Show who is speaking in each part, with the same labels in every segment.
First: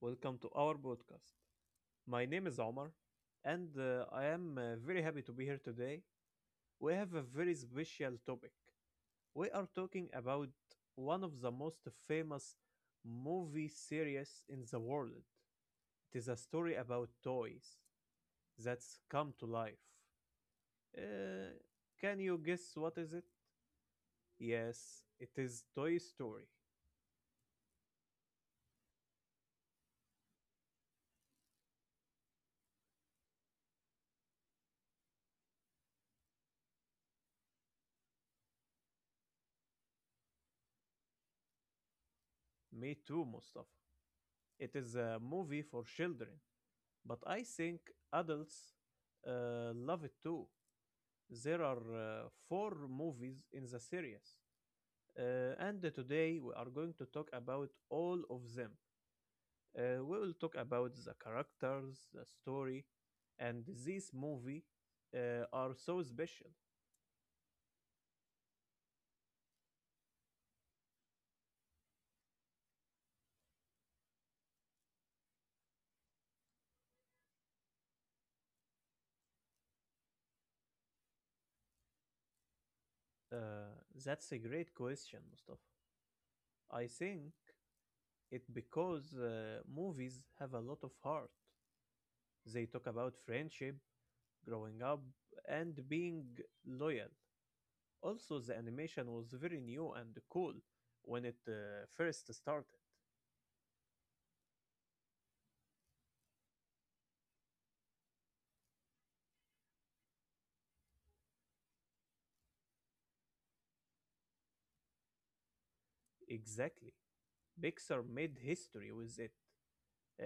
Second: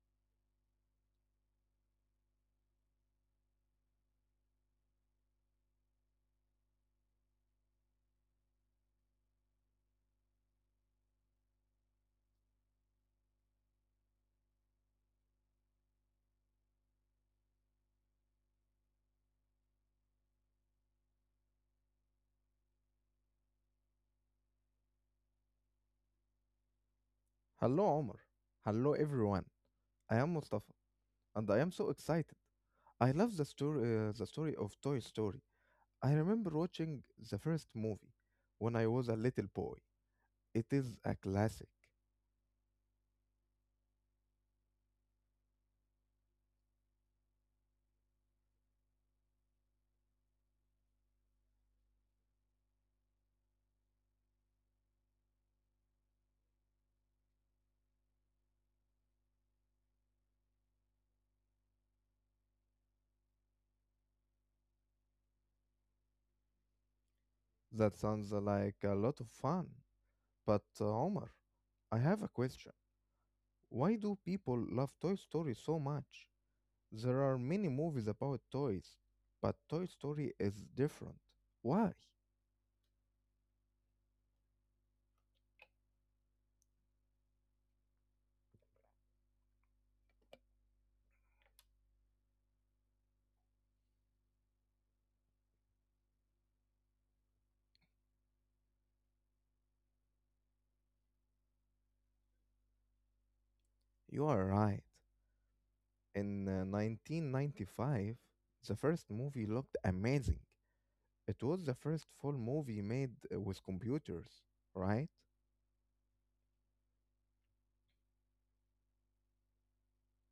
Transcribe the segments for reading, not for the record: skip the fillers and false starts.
Speaker 1: Welcome to our podcast. My name is Omar, and I am very happy to be here today. We have a very special topic. We are talking about one of the most famous movie series in the world. It is a story about toys that's come to life. Uh, can you guess what is it? Yes, it is Toy Story.
Speaker 2: Hello, Omar. Hello, everyone. I am Mustafa, and I am so excited. I love the story of Toy Story. I remember watching the first movie when I was a little boy. It is a classic.
Speaker 1: Me too, Mustafa. It is a movie for children. But I think adults love it too. There are four movies in the series, and today we are going to talk about all of them. We will talk about the characters, the story, and this movie are so special.
Speaker 2: That sounds like a lot of fun. But Omar, I have a question. Why do people love Toy Story so much? There are many movies about toys, but Toy Story is different. Why?
Speaker 1: Uh, that's a great question, Mustafa. I think it because movies have a lot of heart. They talk about friendship, growing up, and being loyal. Also, the animation was very new and cool when it first started.
Speaker 2: You are right. In 1995, the first movie looked amazing. It was the first full movie made with computers, right?
Speaker 1: Exactly. Pixar made history with it.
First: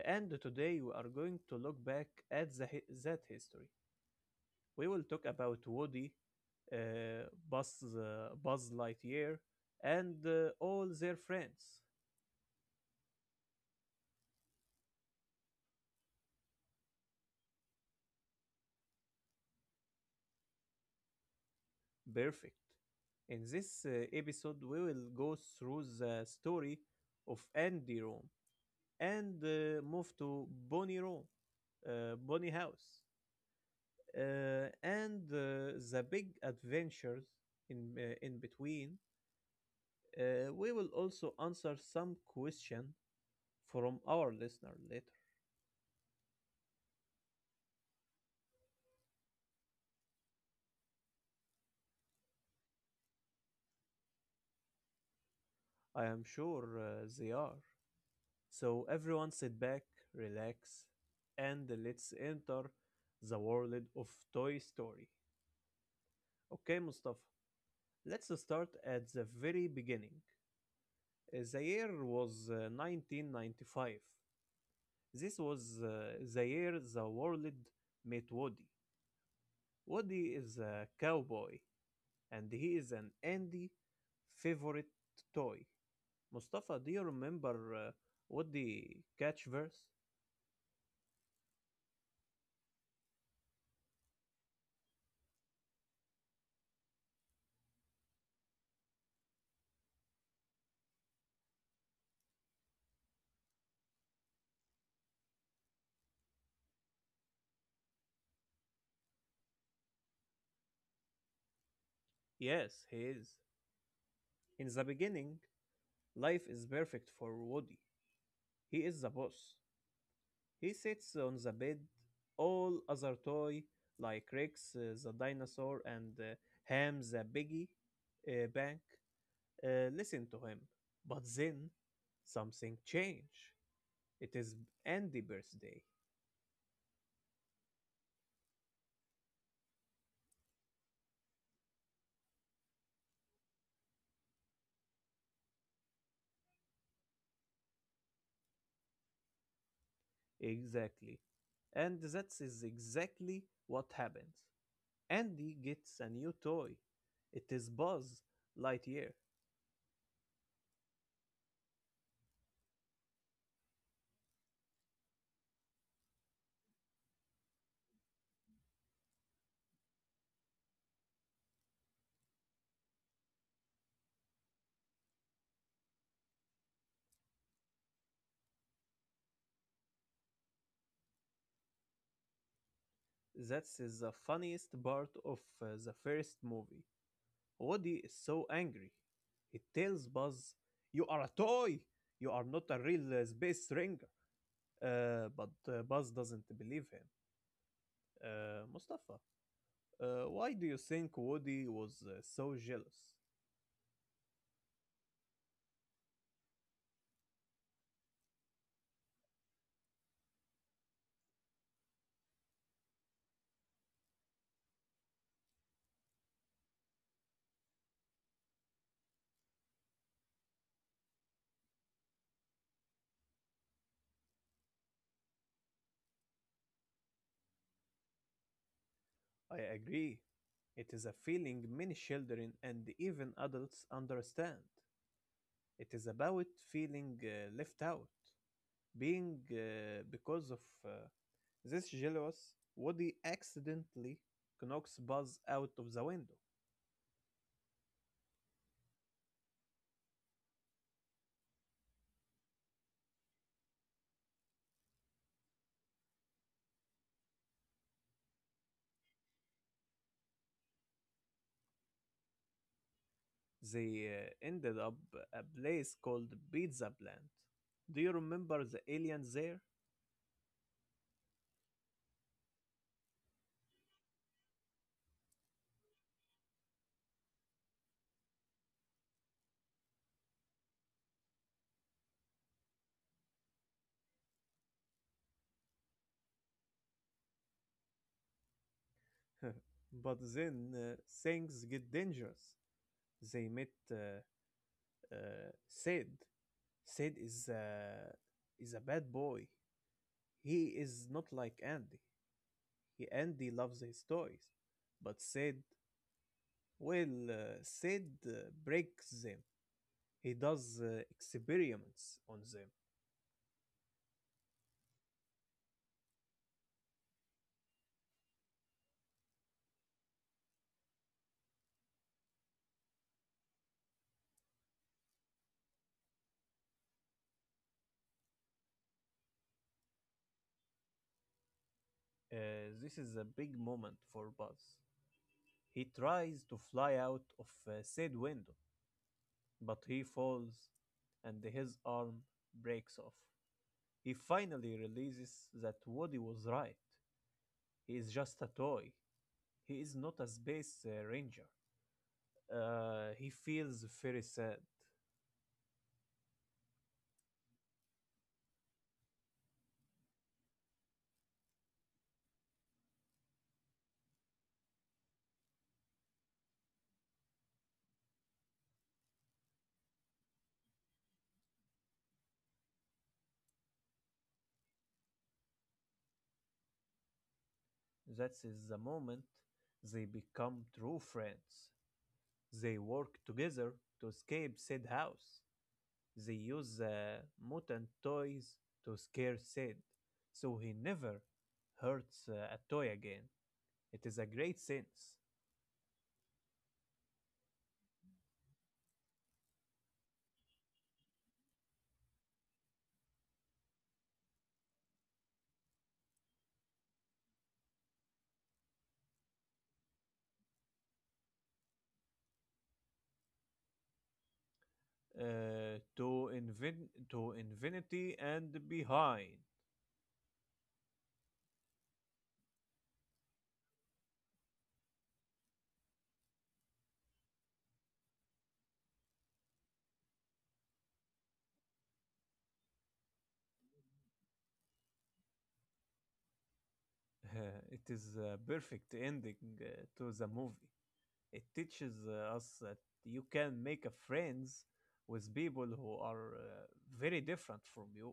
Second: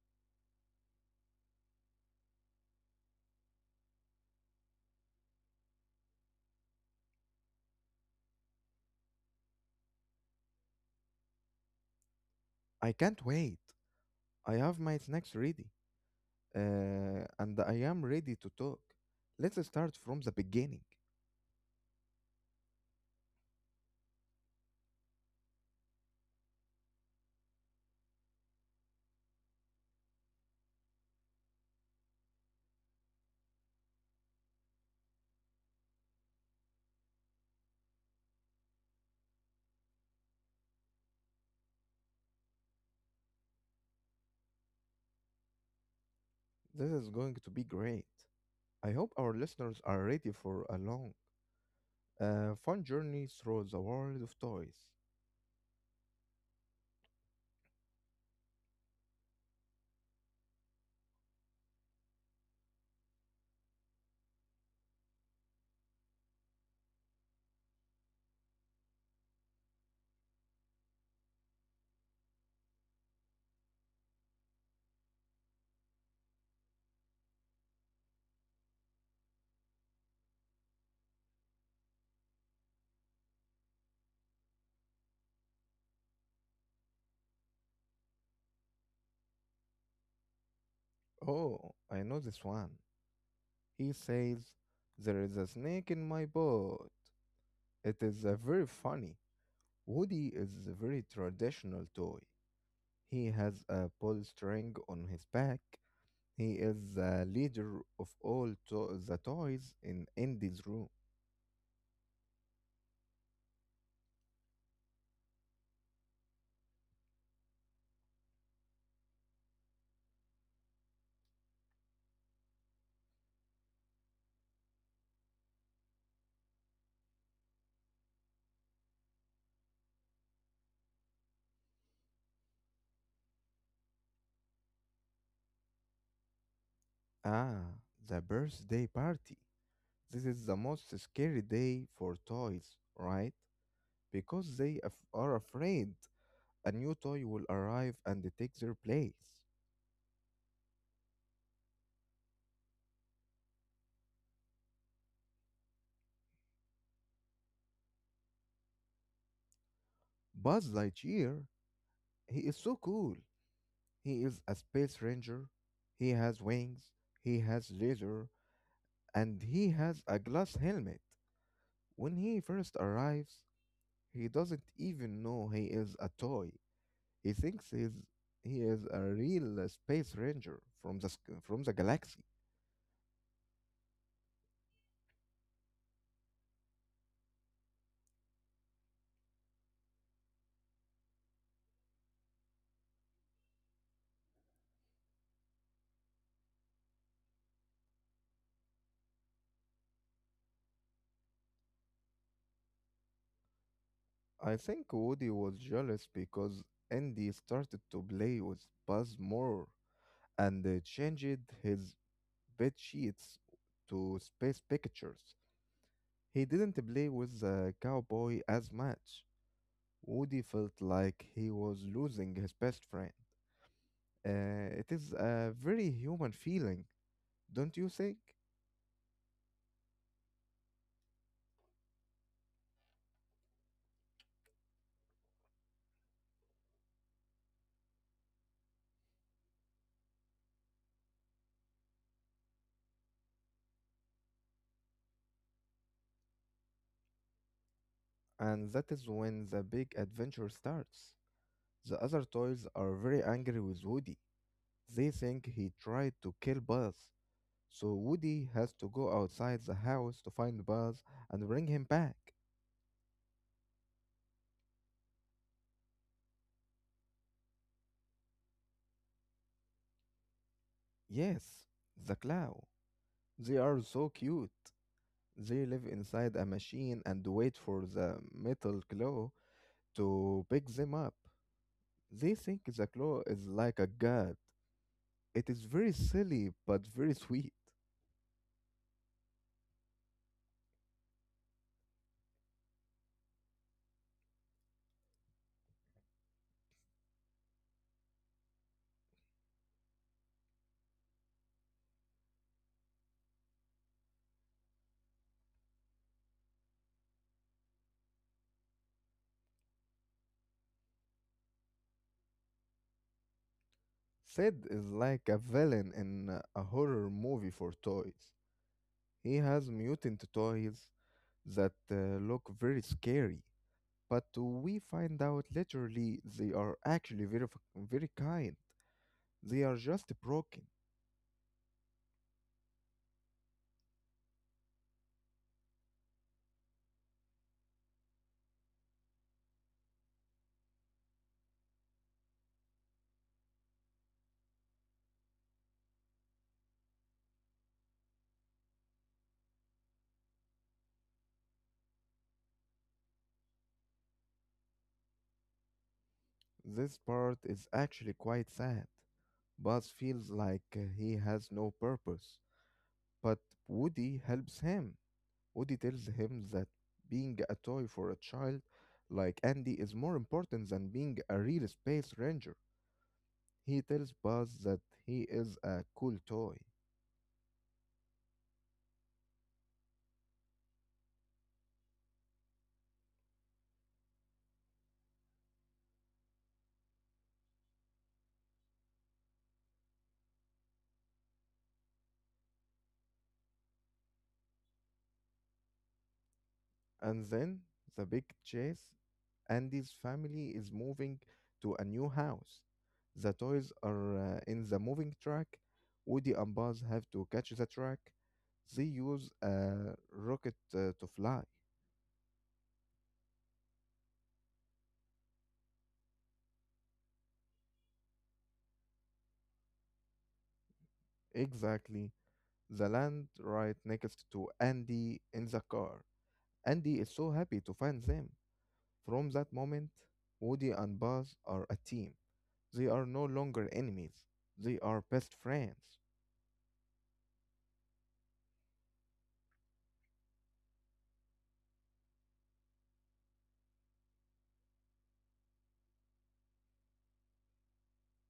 Speaker 1: And today we are going to look back at that history. We will talk about Woody, Buzz Lightyear, and all their friends.
Speaker 2: I can't wait. I have my snacks ready, and I am ready to talk. Let's start from the beginning.
Speaker 1: Perfect. In this episode, we will go through the story of Andy Rome and move to Bonnie House, and the big adventures in between. We will also answer some question from our listener later.
Speaker 2: This is going to be great. I hope our listeners are ready for a long, fun journey through the world of toys.
Speaker 1: I am sure they are. So everyone, sit back, relax, and let's enter the world of Toy Story. Okay, Mustafa. Let's start at the very beginning. The year was 1995. This was the year the world met Woody. Woody is a cowboy, and he is an Andy favorite toy. Mustafa, do you remember Woody catch verse?
Speaker 2: Oh, I know this one. He says, "There is a snake in my boat." It is a very funny. Woody is a very traditional toy. He has a pull string on his back. He is the leader of the toys in Andy's room.
Speaker 1: Yes, he is. In the beginning, life is perfect for Woody. He is the boss. He sits on the bed. All other toy, like Rex the dinosaur and Ham the piggy bank, listened to him. But then something changed. It is Andy's birthday.
Speaker 2: Ah, the birthday party. This is the most scary day for toys, right? Because they are afraid a new toy will arrive and take their place.
Speaker 1: Exactly. And that is exactly what happens. Andy gets a new toy. It is Buzz Lightyear.
Speaker 2: Buzz Lightyear, he is so cool. He is a space ranger. He has wings, he has laser, and he has a glass helmet. When he first arrives, he doesn't even know he is a toy. He thinks he's, he is a real space ranger from from the galaxy.
Speaker 1: That is the funniest part of the first movie. Woody is so angry. He tells Buzz, "You are a toy! You are not a real space ranger." But Buzz doesn't believe him. Mustafa, why do you think Woody was so jealous?
Speaker 2: I think Woody was jealous because Andy started to play with Buzz more and changed his bed sheets to space pictures. He didn't play with the cowboy as much. Woody felt like he was losing his best friend. It is a very human feeling, don't you think?
Speaker 1: I agree. It is a feeling many children and even adults understand. It is about feeling left out. Being because of uh, this jealous, Woody accidentally knocks Buzz out of the window.
Speaker 2: And that is when the big adventure starts. The other toys are very angry with Woody. They think he tried to kill Buzz. So Woody has to go outside the house to find Buzz and bring him back.
Speaker 1: They ended up a place called Pizza Plant. Do you remember the aliens there?
Speaker 2: Yes, the clown. They are so cute. They live inside a machine and wait for the metal claw to pick them up. They think the claw is like a god. It is very silly but very sweet.
Speaker 1: But then things get dangerous. They met uh, Sid. Sid is a bad boy. He is not like Andy. Andy loves his toys, but Sid, well, Sid breaks them. He does experiments on them.
Speaker 2: Sid is like a villain in a horror movie for toys. He has mutant toys that look very scary, but we find out literally they are actually very kind. They are just broken.
Speaker 1: This is a big moment for Buzz. He tries to fly out of said window, but he falls and his arm breaks off. He finally realizes that Woody was right. He is just a toy. He is not a space ranger. He feels very sad.
Speaker 2: This part is actually quite sad. Buzz feels like he has no purpose, but Woody helps him. Woody tells him that being a toy for a child like Andy is more important than being a real space ranger. He tells Buzz that he is a cool toy.
Speaker 1: That is the moment they become true friends. They work together to escape Sid house. They use the mutant toys to scare Sid, so he never hurts a toy again. It is a great sense.
Speaker 2: And then the big chase. Andy's family is moving to a new house. The toys are in the moving truck. Woody and Buzz have to catch the truck. They use a rocket to fly.
Speaker 1: To infinity and behind.
Speaker 2: Exactly. The land right next to Andy in the car. Andy is so happy to find them. From that moment, Woody and Buzz are a team. They are no longer enemies, they are best friends.
Speaker 1: It is a perfect ending uh, to the movie. It teaches us that you can make a friends with people who are very different from you.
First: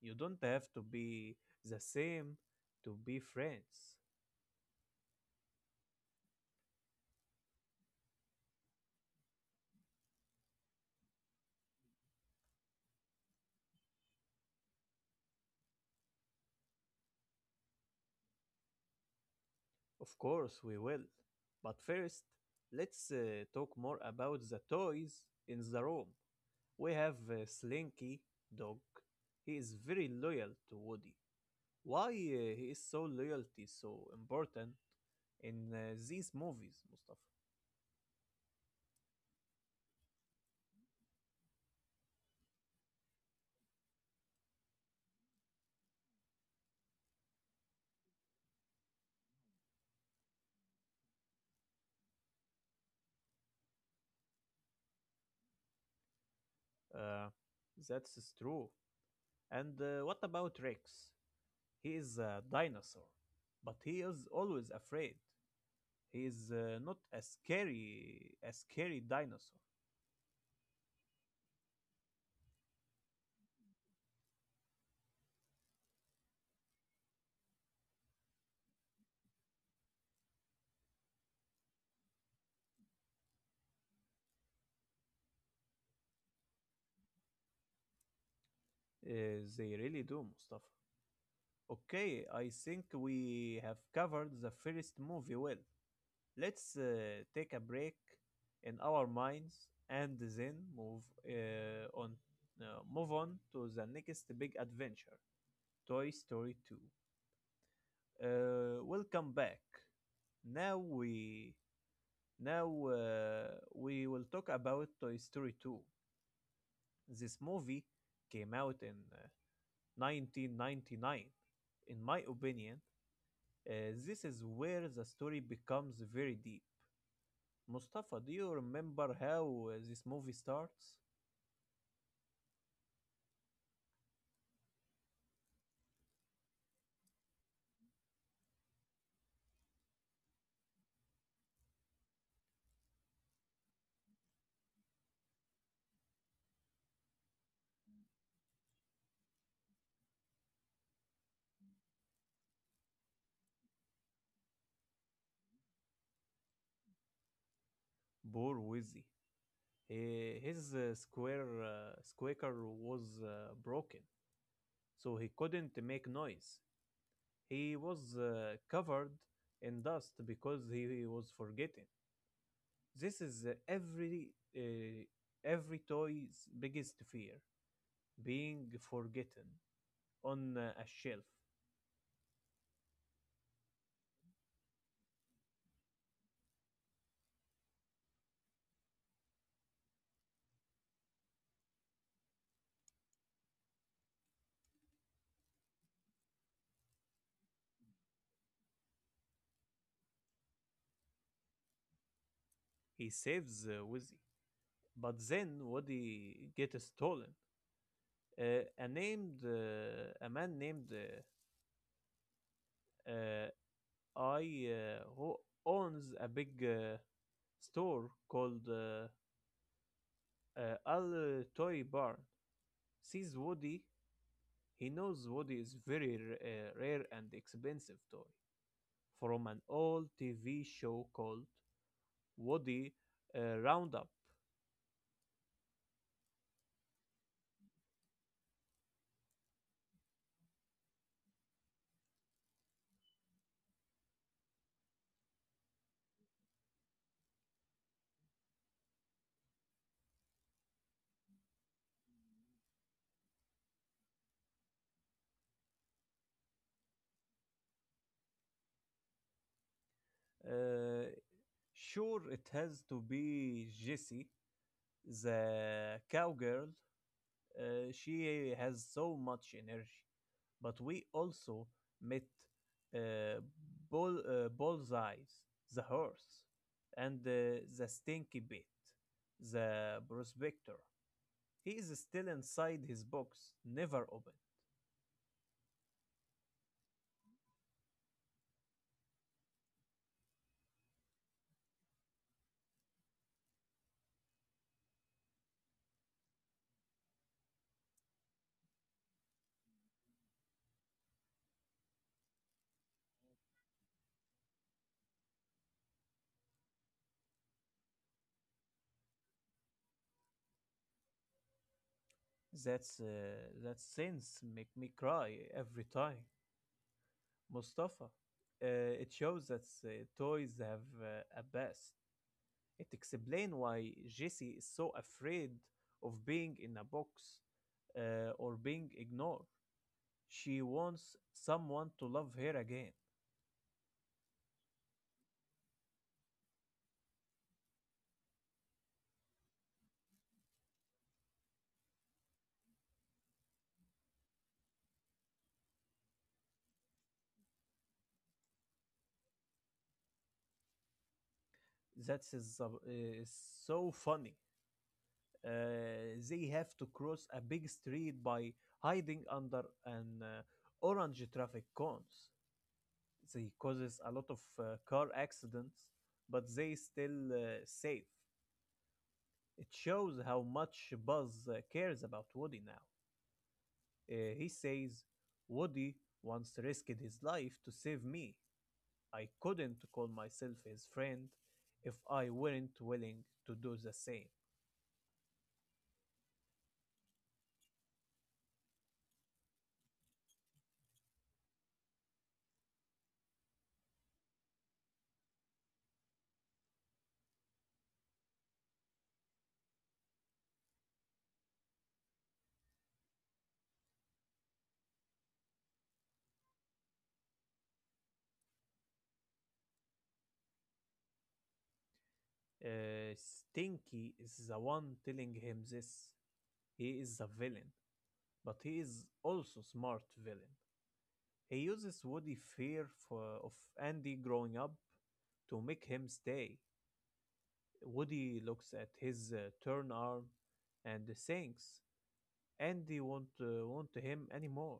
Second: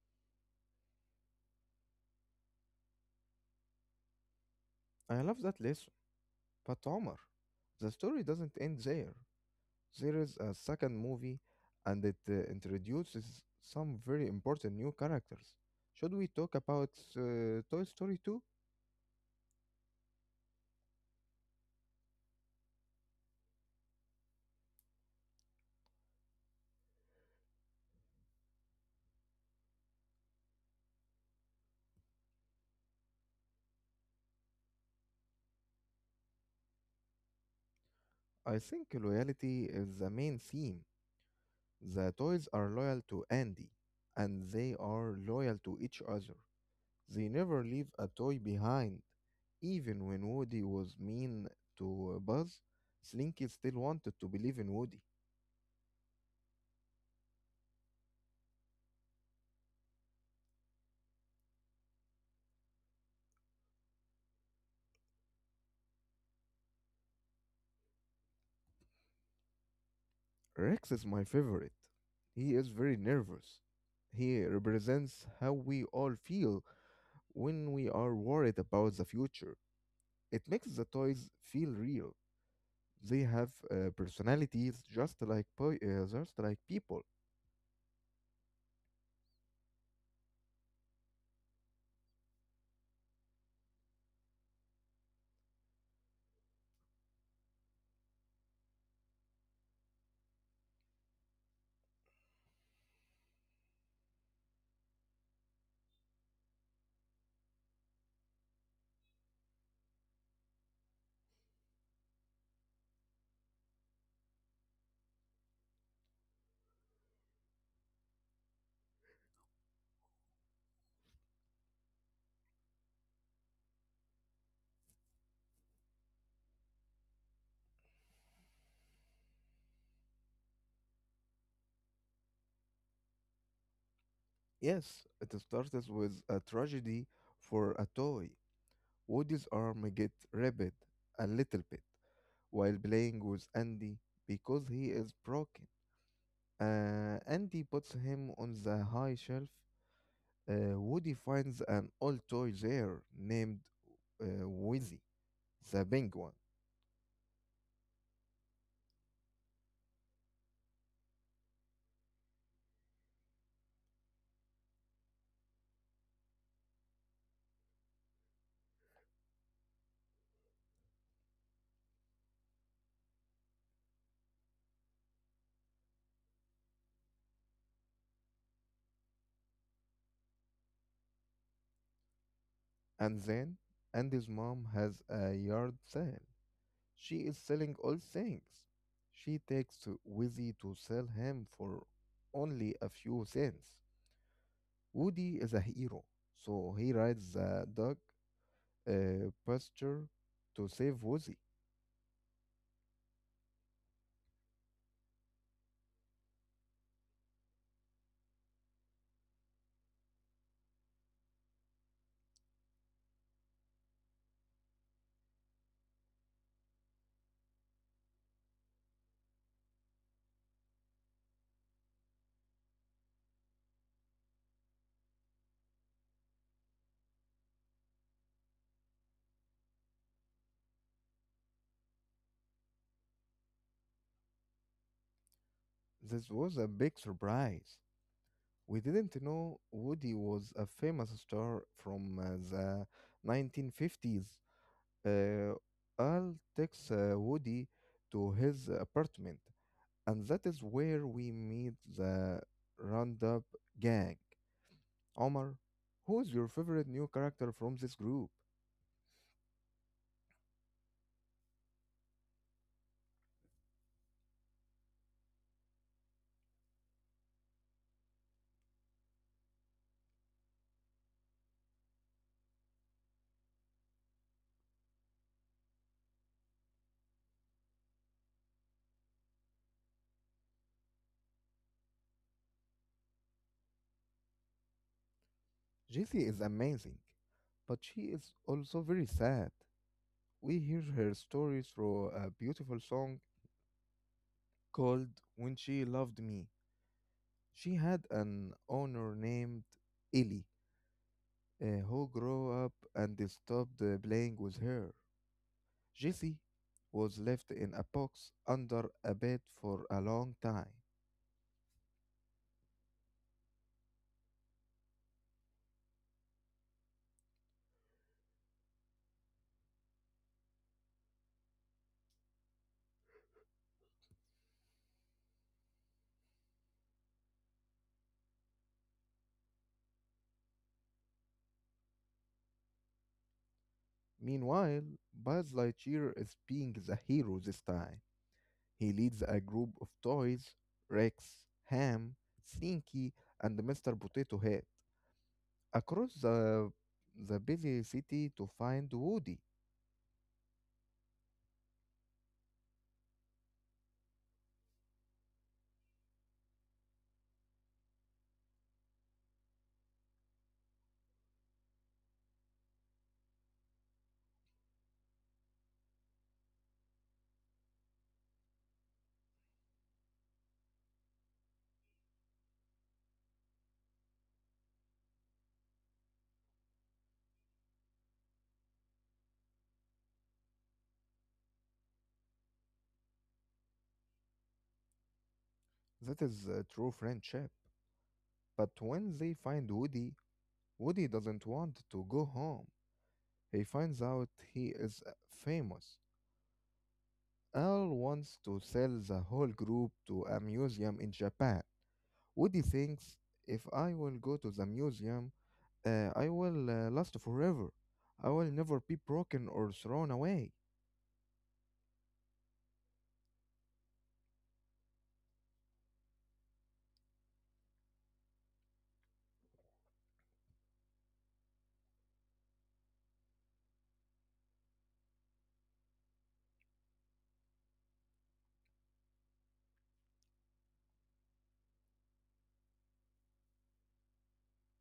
Speaker 1: You don't have to be the same to be friends.
Speaker 2: I love that lesson, but Omar, the story doesn't end there. There is a second movie, and it introduces some very important new characters. Should we talk about Toy Story 2?
Speaker 1: Of course, we will. But first, let's talk more about the toys in the room. We have Slinky Dog. He is very loyal to Woody. Why he is so loyalty so important in these movies, Mustafa?
Speaker 2: I think loyalty is the main theme. The toys are loyal to Andy, and they are loyal to each other. They never leave a toy behind. Even when Woody was mean to Buzz, Slinky still wanted to believe in Woody.
Speaker 1: Uh, that's true. And what about Rex? He is a dinosaur, but he is always afraid. He is not a scary dinosaur.
Speaker 2: Rex is my favorite. He is very nervous. He represents how we all feel when we are worried about the future. It makes the toys feel real. They have personalities just like just like people.
Speaker 1: They really do, Mustafa. Okay, I think we have covered the first movie well. Let's take a break in our minds and then uh, on move on to the next big adventure, Toy Story 2. Welcome back. Now we now uh, we will talk about Toy Story 2. This movie came out in 1999. In my opinion, this is where the story becomes very deep. Mustafa, do you remember how this movie starts?
Speaker 2: Yes, it starts with a tragedy for a toy. Woody's arm gets ripped a little bit while playing with Andy because he is broken. Andy puts him on the high shelf. Woody finds an old toy there named Wheezy, the penguin.
Speaker 1: Poor Wizzy. His square squeaker was broken, so he couldn't make noise. He was covered in dust because he was forgetting. This is every toy's biggest fear: being forgotten on a shelf.
Speaker 2: And then Andy's mom has a yard sale. She is selling all things. She takes to Wheezy to sell him for only a few cents. Woody is a hero, so he rides the dog pasture to save Woozy.
Speaker 1: He saves Wizzy, but then Woody gets stolen. A man named uh, I, who owns a big store called Al Toy Barn, sees Woody. He knows Woody is very rare and expensive toy from an old TV show called Woody Roundup.
Speaker 2: This was a big surprise. We didn't know Woody was a famous star from the 1950s. Uh, Al takes Woody to his apartment, and that is where we meet the Roundup gang. Omar, who is your favorite new character from this group?
Speaker 1: Uh, sure, it has to be Jesse, the cowgirl, she has so much energy. But we also met uh, Bullseyes, the horse, and the stinky bit, the prospector. He is still inside his box, never open.
Speaker 2: Jessie is amazing, but she is also very sad. We hear her story through a beautiful song called "When She Loved Me." She had an owner named Ellie, who grew up and stopped playing with her. Jesse was left in a box under a bed for a long time.
Speaker 1: That's uh, that sense make me cry every time. Mustafa, it shows that toys have a past. It explains why Jessie is so afraid of being in a box or being ignored. She wants someone to love her again.
Speaker 2: Meanwhile, Buzz Lightyear is being the hero this time. He leads a group of toys, Rex, Ham, Slinky, and Mr. Potato Head, across the busy city to find Woody.
Speaker 1: That is so funny. They have to cross a big street by hiding under an orange traffic cones. They causes a lot of car accidents, but they still safe. It shows how much Buzz cares about Woody now. He says, "Woody once risked his life to save me. I couldn't call myself his friend if I weren't willing to do the same."
Speaker 2: That is a true friendship. But when they find Woody, Woody doesn't want to go home. He finds out he is famous. Al wants to sell the whole group to a museum in Japan. Woody thinks if I will go to the museum, I will last forever. I will never be broken or thrown away.
Speaker 1: Stinky is the one telling him this. He is a villain, but he is also smart villain. He uses Woody's fear of Andy growing up to make him stay. Woody looks at his torn arm and thinks Andy won't want him anymore.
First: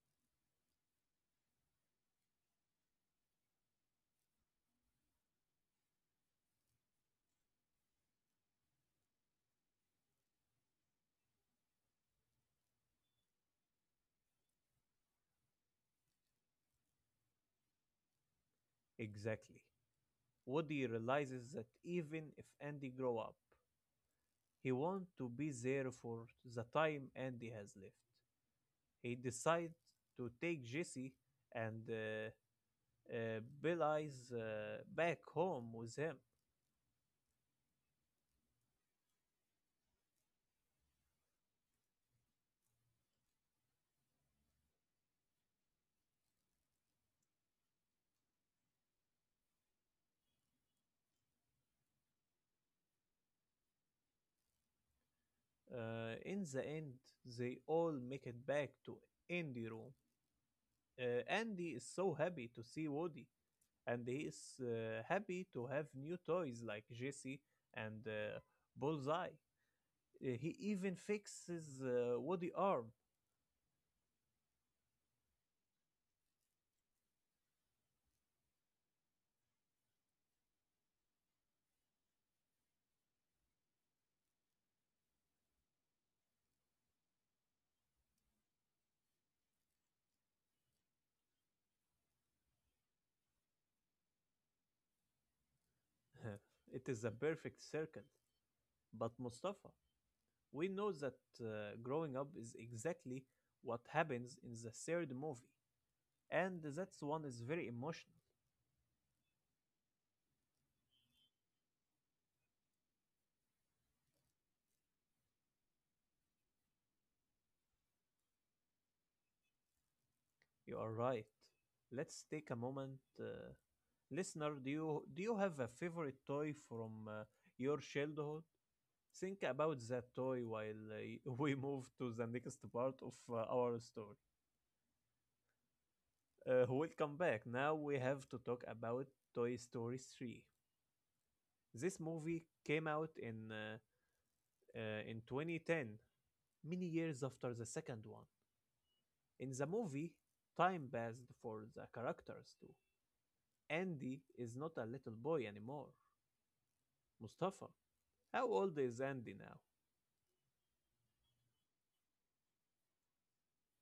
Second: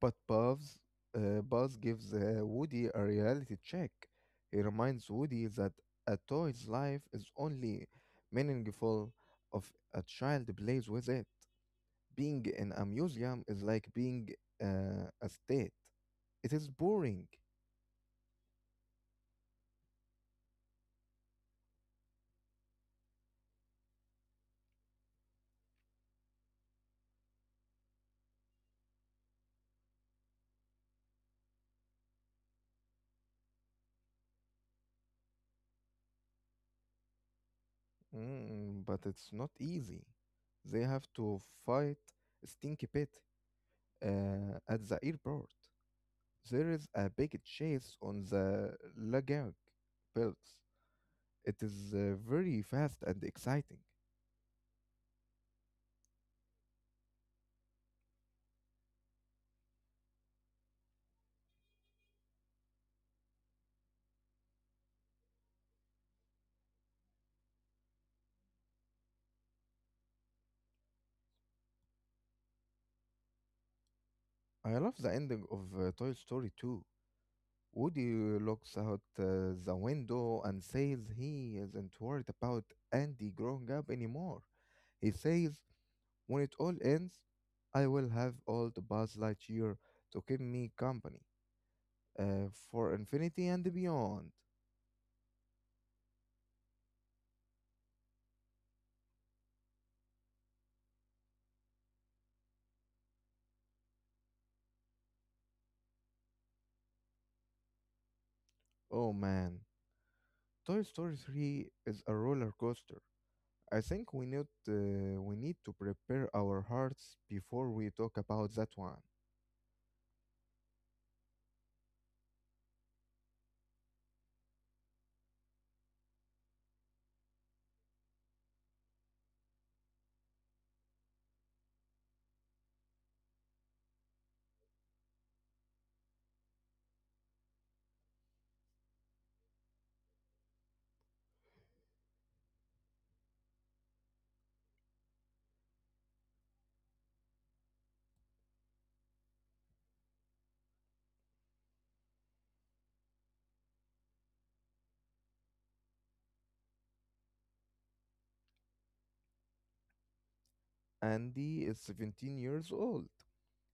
Speaker 2: But Buzz gives Woody a reality check. He reminds Woody that a toy's life is only meaningful if a child plays with it. Being in a museum is like being a state. It is boring.
Speaker 1: Exactly. Woody realizes that even if Andy grow up, he want to be there for the time Andy has left. He decides to take Jesse and Billy's back home with him.
Speaker 2: Mm, but it's not easy. They have to fight Stinky Pit at the airport. There is a big chase on the Lagag belts. It is very fast and exciting.
Speaker 1: In the end, they all make it back to Andy room. Andy is so happy to see Woody, and he is happy to have new toys like Jesse and Bullseye. He even fixes Woody arm.
Speaker 2: I love the ending of Toy Story 2. Woody looks out the window and says he isn't worried about Andy growing up anymore. He says, "When it all ends, I will have all the Buzz Lightyear to keep me company for infinity and beyond."
Speaker 1: It is a perfect circle. But Mustafa, we know that growing up is exactly what happens in the third movie, and that's one is very emotional.
Speaker 2: Oh man, Toy Story 3 is a roller coaster. I think we need to prepare our hearts before we talk about that one.
Speaker 1: You are right. Let's take a moment, listener. Do you have a favorite toy from your childhood? Think about that toy while we move to the next part of our story. Welcome back. Now we have to talk about Toy Story 3. This movie came out in 2010, many years after the second one. In the movie, time passed for the characters too. Andy is not a little boy anymore. Mustafa, how old is Andy now?
Speaker 2: Andy is 17 years old.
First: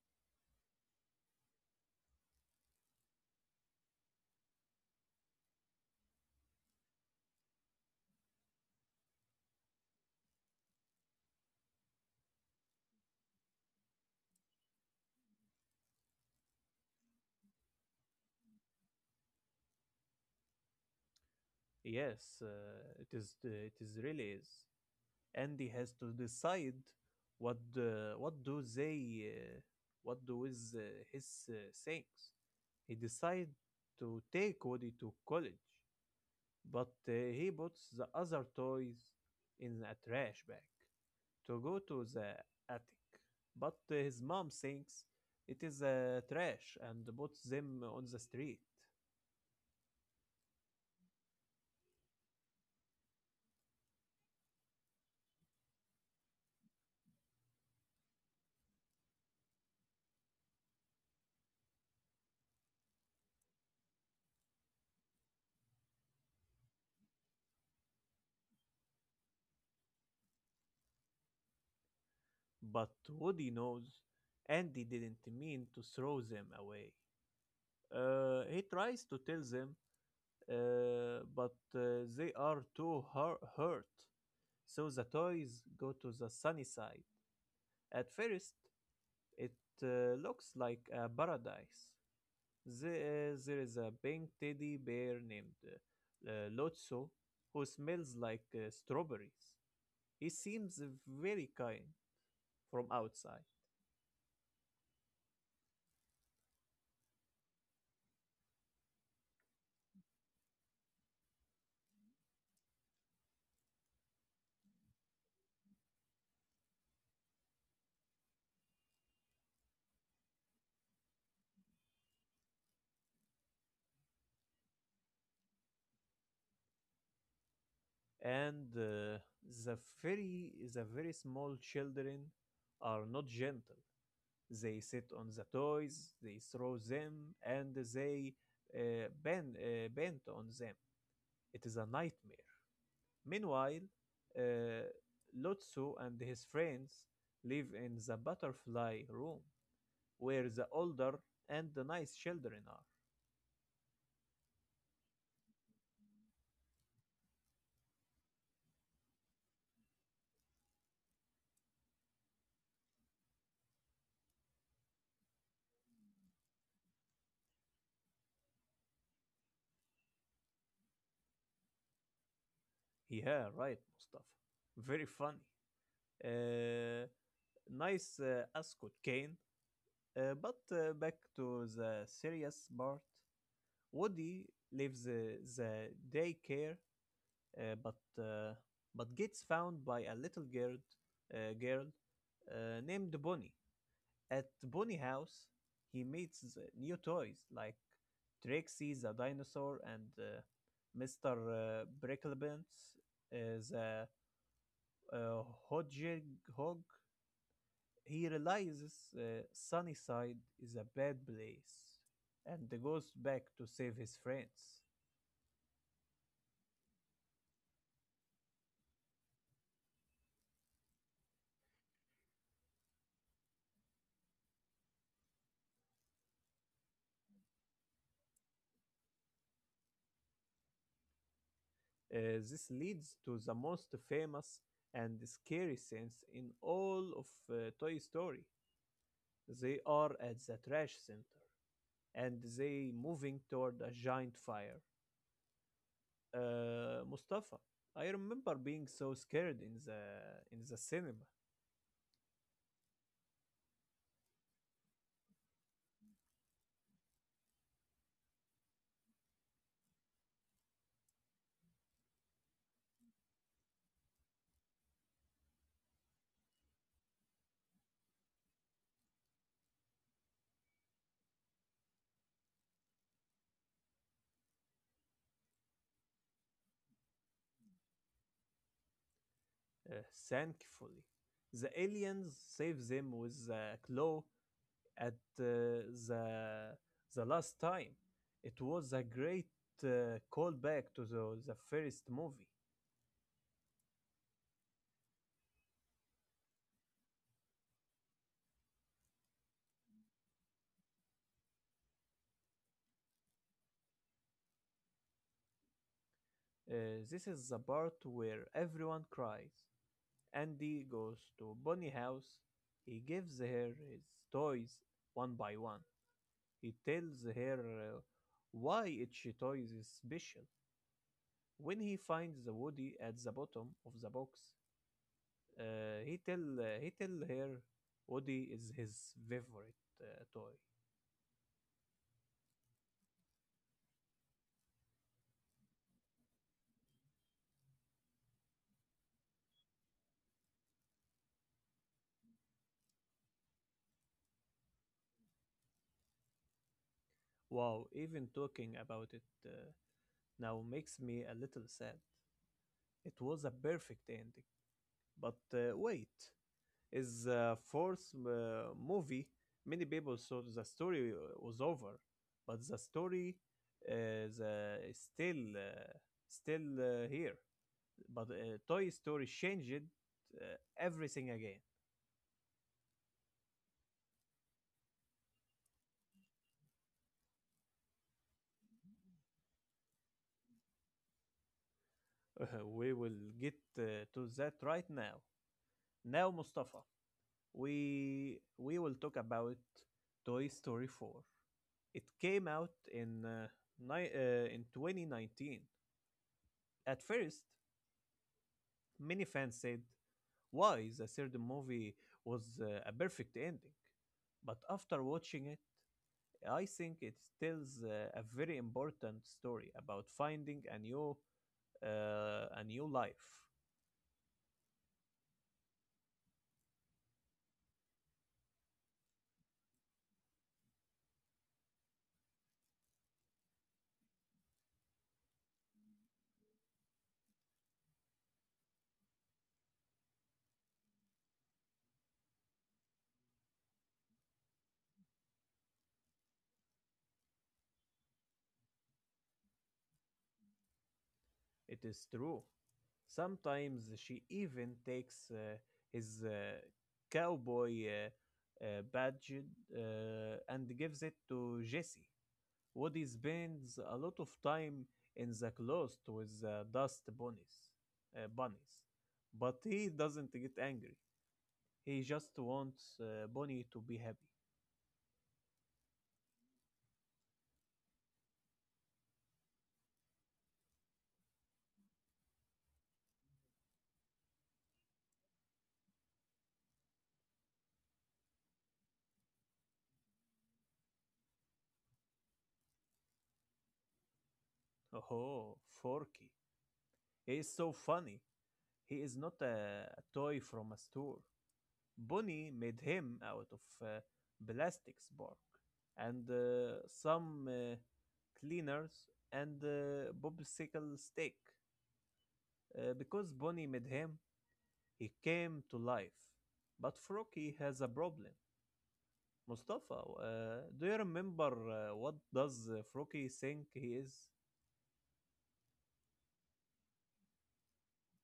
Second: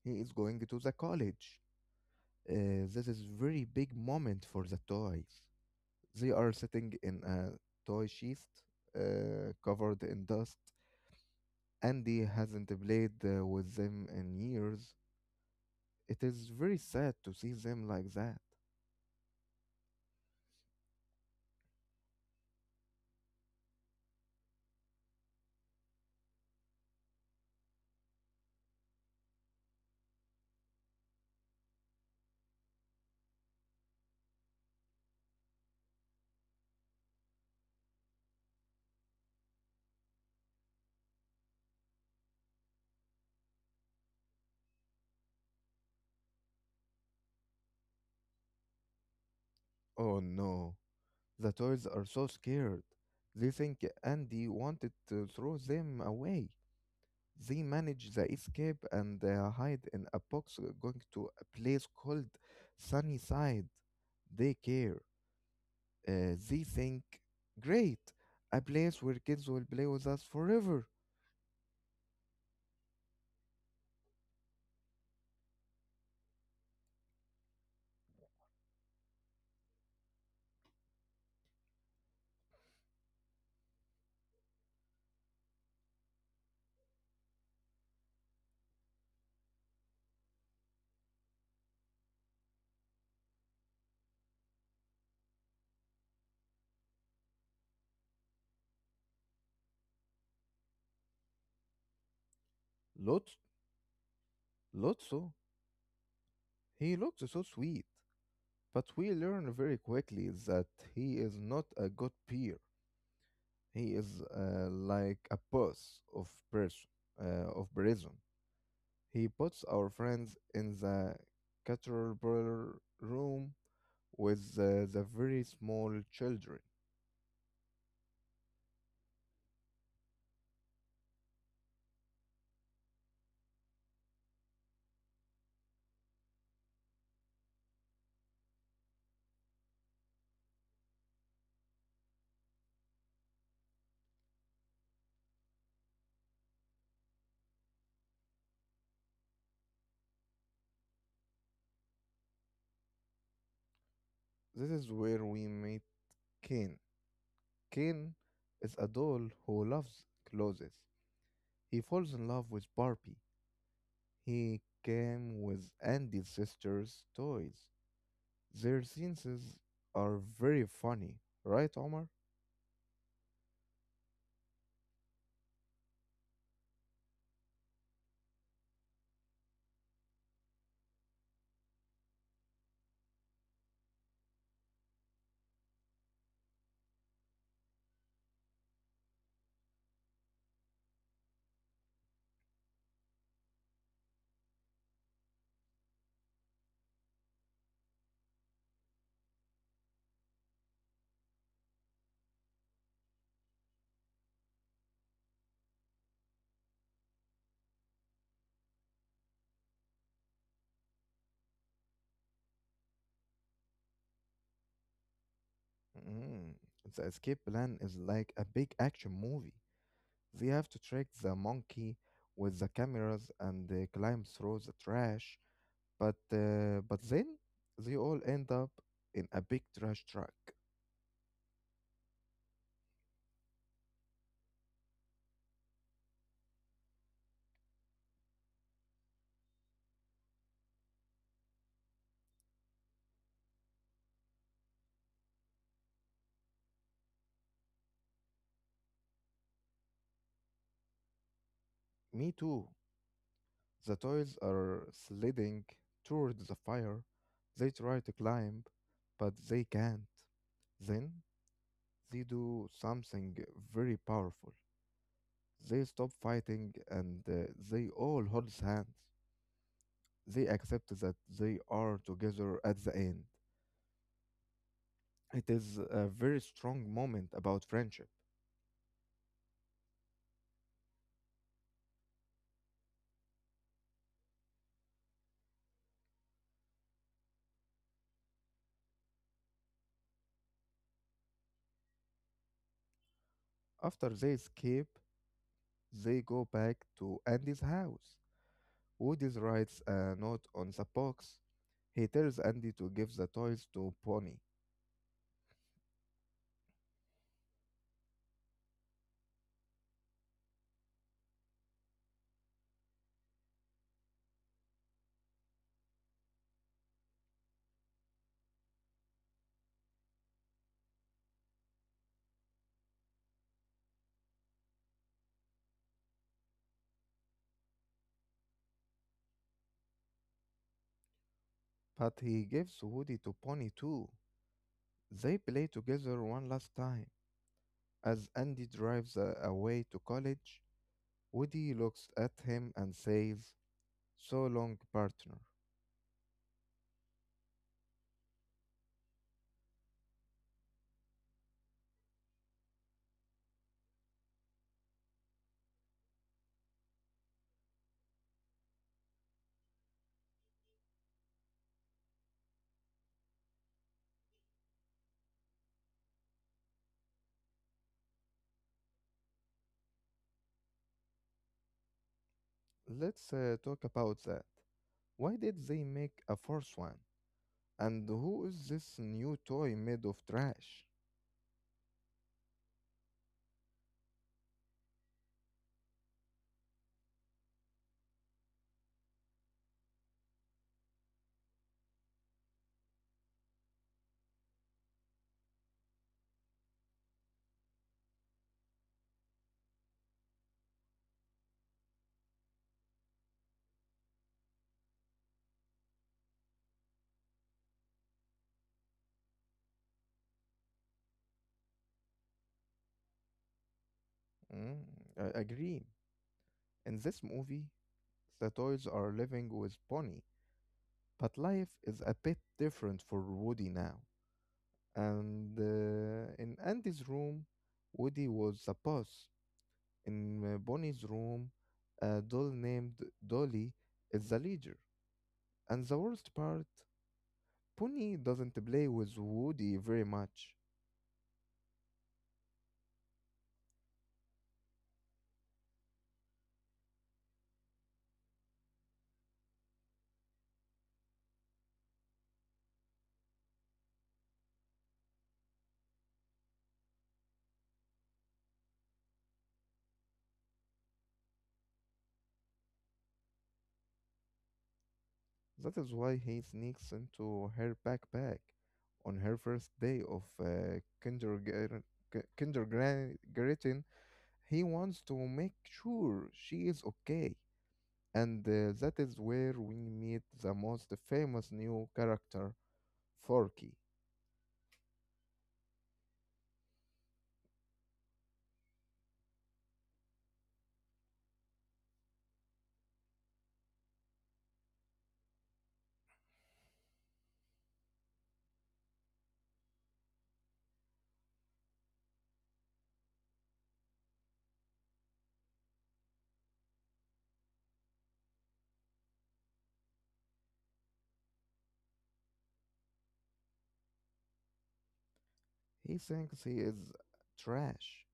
Speaker 2: He is going to the college. This is very big moment for the toys. They are sitting in a toy chest covered in dust. Andy hasn't played with them in years. It is very sad to see them like that.
Speaker 1: Yes, it is. It is really is. Andy has to decide what the, what do they what do with his things. He decides to take Woody to college, but he puts the other toys in a trash bag to go to the attic. But his mom thinks it is trash and puts them on the street.
Speaker 2: Oh no, the toys are so scared. They think Andy wanted to throw them away. They manage the escape and hide in a box going to a place called Sunnyside Daycare. They think, great, a place where kids will play with us forever.
Speaker 1: But Woody knows Andy didn't mean to throw them away. He tries to tell them but they are too hurt. So the toys go to the sunny side. At first, it looks like a paradise. There is a pink teddy bear named Lotso who smells like strawberries. He seems very kind from
Speaker 2: Lot-
Speaker 1: outside.
Speaker 2: Lotso, he looks so sweet. But we learn very quickly that he is not a good peer. He is like a boss of person, of prison. He puts our friends in the cathedral room with the very small children.
Speaker 1: And the very small children are not gentle. They sit on the toys, they throw them, and they bend on them. It is a nightmare. Meanwhile, uh, Lotso and his friends live in the butterfly room, where the older and the nice children are.
Speaker 2: This is where we meet Ken. Ken is a doll who loves clothes. He falls in love with Barbie. He came with Andy's sister's toys. Their scenes are very funny, right, Omar?
Speaker 1: Yeah, right, Mustafa. Very funny. Uh, nice ascot cane. But back to the serious part. Woody leaves the daycare. Uh, but uh, but gets found by a little girl uh, girl named Bonnie. At Bonnie house, he meets new toys like Trixie the dinosaur and Mr. Bricklebens is a hodgehog. He realizes Sunnyside is a bad place and goes back to save his friends.
Speaker 2: Mm. The escape plan is like a big action movie. They have to track the monkey with the cameras and they climb through the trash. But then they all end up in a big trash truck.
Speaker 1: This leads to the most famous and scary scenes in all of Toy Story. They are at the trash center and they moving toward a giant fire. Mustafa, I remember being so scared in the cinema.
Speaker 2: Me too. The toys are sliding toward the fire. They try to climb, but they can't. Then they do something very powerful. They stop fighting and they all hold hands. They accept that they are together at the end. It is a very strong moment about friendship.
Speaker 1: Uh, Thankfully, the aliens save them with a claw at uh, the the last time. It was a great callback to the first movie.
Speaker 2: After they escape, they go back to Andy's house. Woody writes a note on the box. He tells Andy to give the toys to Bonnie.
Speaker 1: This is the part where everyone cries. Andy goes to Bonnie's house. He gives her his toys one by one. He tells her why each toy is special. When he finds the Woody at the bottom of the box, he tell her Woody is his favorite toy.
Speaker 2: But he gives Woody to Pony too. They play together one last time. As Andy drives away to college, Woody looks at him and says, "So long, partner."
Speaker 1: Wow, even talking about it now makes me a little sad. It was a perfect ending. But wait, is the fourth movie? Many people thought the story was over, but the story is still here. But Toy Story changed uh, everything again.
Speaker 2: Let's talk about that. Why did they make a fourth one? And who is this new toy made of trash?
Speaker 1: We will get to that right now. Now, Mustafa. We will talk about Toy Story 4. It came out in 2019. At first, many fans said, "Why the third movie was a perfect ending?" But after watching it, I think it tells a very important story about finding a new life.
Speaker 2: Mm, I agree. In this movie, the toys are living with Bonnie, but life is a bit different for Woody now. And in Andy's room, Woody was the boss. In Bonnie's room, a doll named Dolly is the leader. And the worst part, Bonnie doesn't play with Woody very much.
Speaker 1: It is true. Sometimes she even takes his cowboy badge uh, and gives it to Jesse. Woody spends a lot of time in the closet with dust bunnies, but he doesn't get angry. He just wants Bonnie to be happy.
Speaker 2: That is why he sneaks into her backpack on her first day of kindergarten. Kindergarten, he wants to make sure she is okay, and that is where we meet the most famous new character, Forky.
Speaker 1: Oh, Forky. He is so funny. He is not a toy from a store. Bunny made him out of plastics bark and some cleaners and popsicle stick. Because Bonnie made him, he came to life. But Froki has a problem. Mustafa, do you remember what does Froki think he is?
Speaker 2: He thinks he is trash.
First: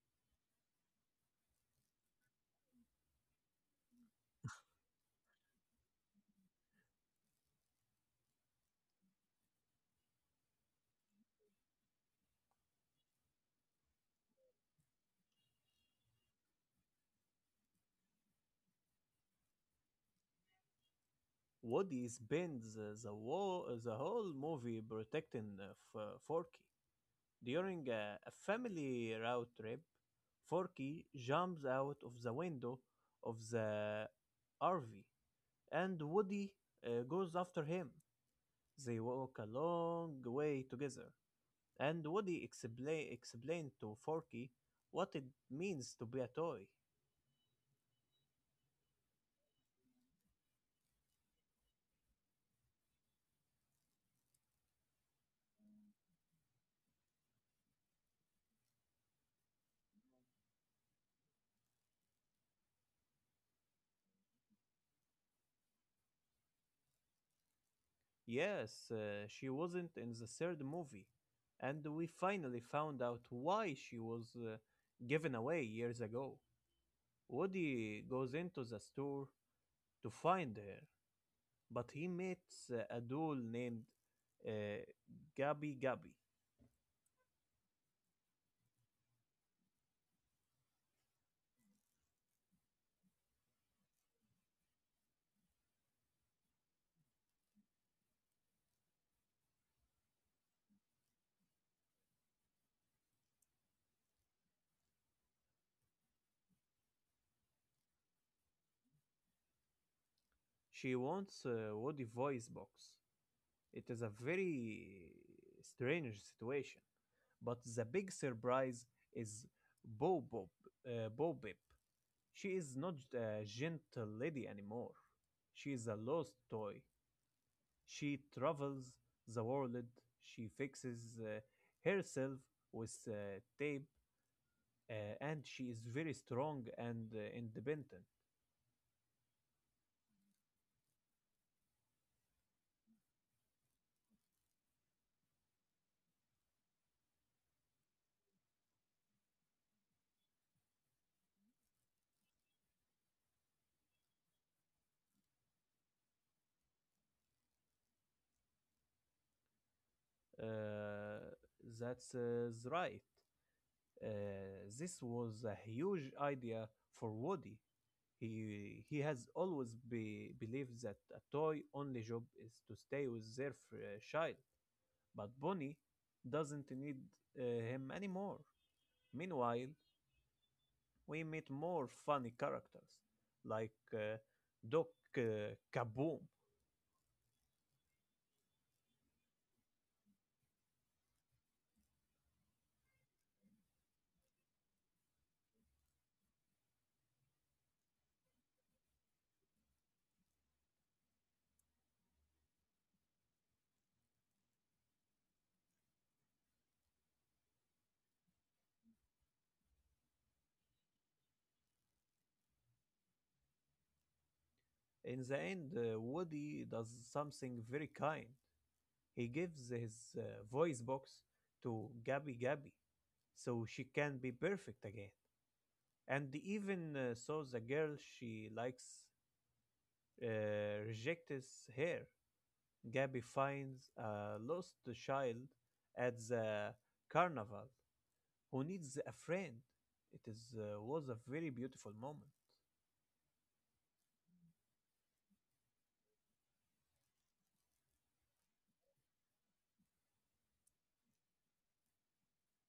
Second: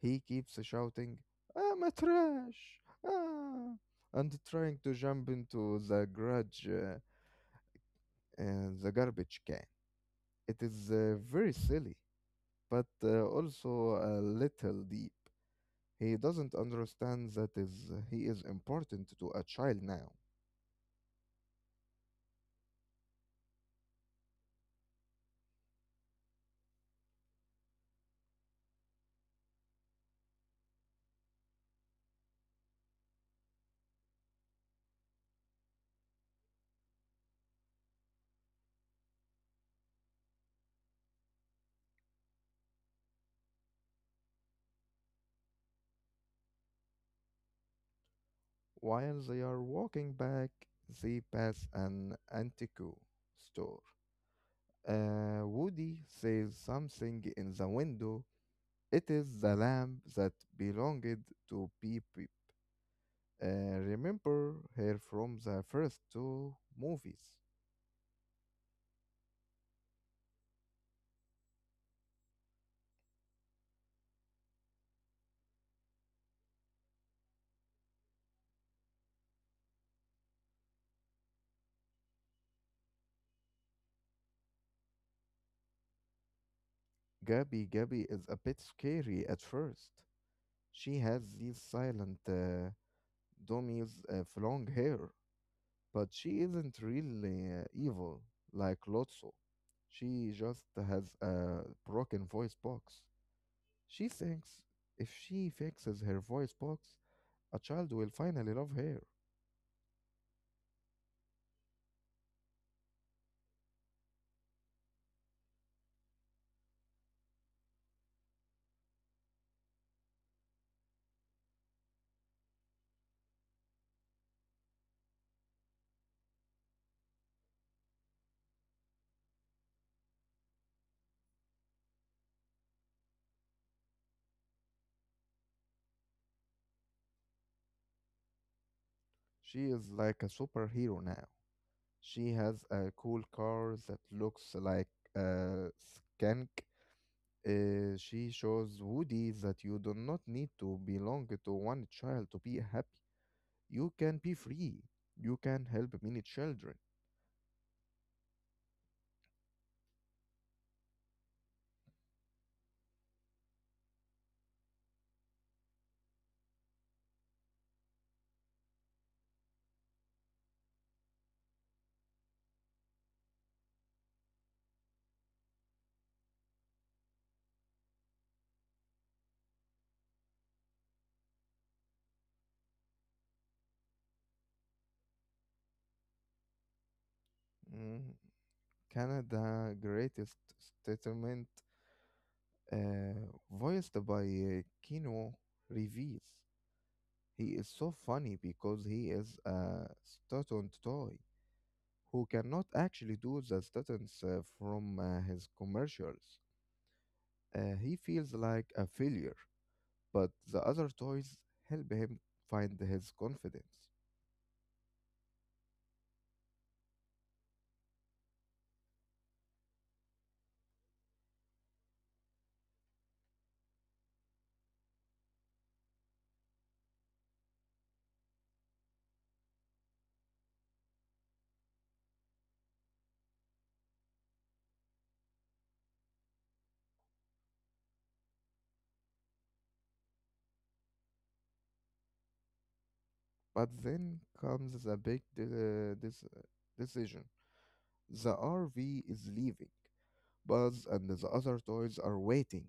Speaker 2: He keeps shouting, "I'm a trash!" Ah! And trying to jump into the the garbage can. It is very silly, but also a little deep. He doesn't understand that is he is important to a child now.
Speaker 1: Woody spends the whole movie protecting Forky. During a family road trip, Forky jumps out of the window of the RV, and Woody goes after him. They walk a long way together, and Woody explained to Forky what it means to be a toy.
Speaker 2: While they are walking back, they pass an antique store. Woody says something in the window. It is the lamp that belonged to Pepe. Remember her from the first two movies.
Speaker 1: Yes, she wasn't in the third movie, and we finally found out why she was given away years ago. Woody goes into the store to find her, but he meets a doll named uh, Gabi Gabi.
Speaker 2: Gabby Gabby is a bit scary at first. She has these silent dummies of long hair, but she isn't really evil like Lotso. She just has a broken voice box. She thinks if she fixes her voice box, a child will finally love her.
Speaker 1: She wants a Woody voice box. It is a very strange situation, but the big surprise is Bo Bob, Bo Bip. She is not a gentle lady anymore. She is a lost toy. She travels the world, she fixes herself with tape, uh, and she is very strong and independent.
Speaker 2: She is like a superhero now. She has a cool car that looks like a skank. She shows Woody that you do not need to belong to one child to be happy. You can be free. You can help many children.
Speaker 1: Uh, that's right. Uh, this was a huge idea for Woody. He has always believed that a toy only job is to stay with their child, but Bonnie doesn't need him anymore. Meanwhile, we meet more funny characters like Doc Kaboom.
Speaker 2: Mm, Canada greatest statement uh, voiced by Kino Reeves. He is so funny because he is a stunt toy who cannot actually do the stunts from his commercials. He feels like a failure, but the other toys help him find his confidence.
Speaker 1: In the end, Woody does something very kind. He gives his voice box to Gabby Gabby so she can be perfect again. And even so, the girl she likes rejects her. Gabby finds a lost child at the carnival who needs a friend. It is was a very beautiful moment.
Speaker 2: But then comes the big decision. The RV is leaving. Buzz and the other toys are waiting.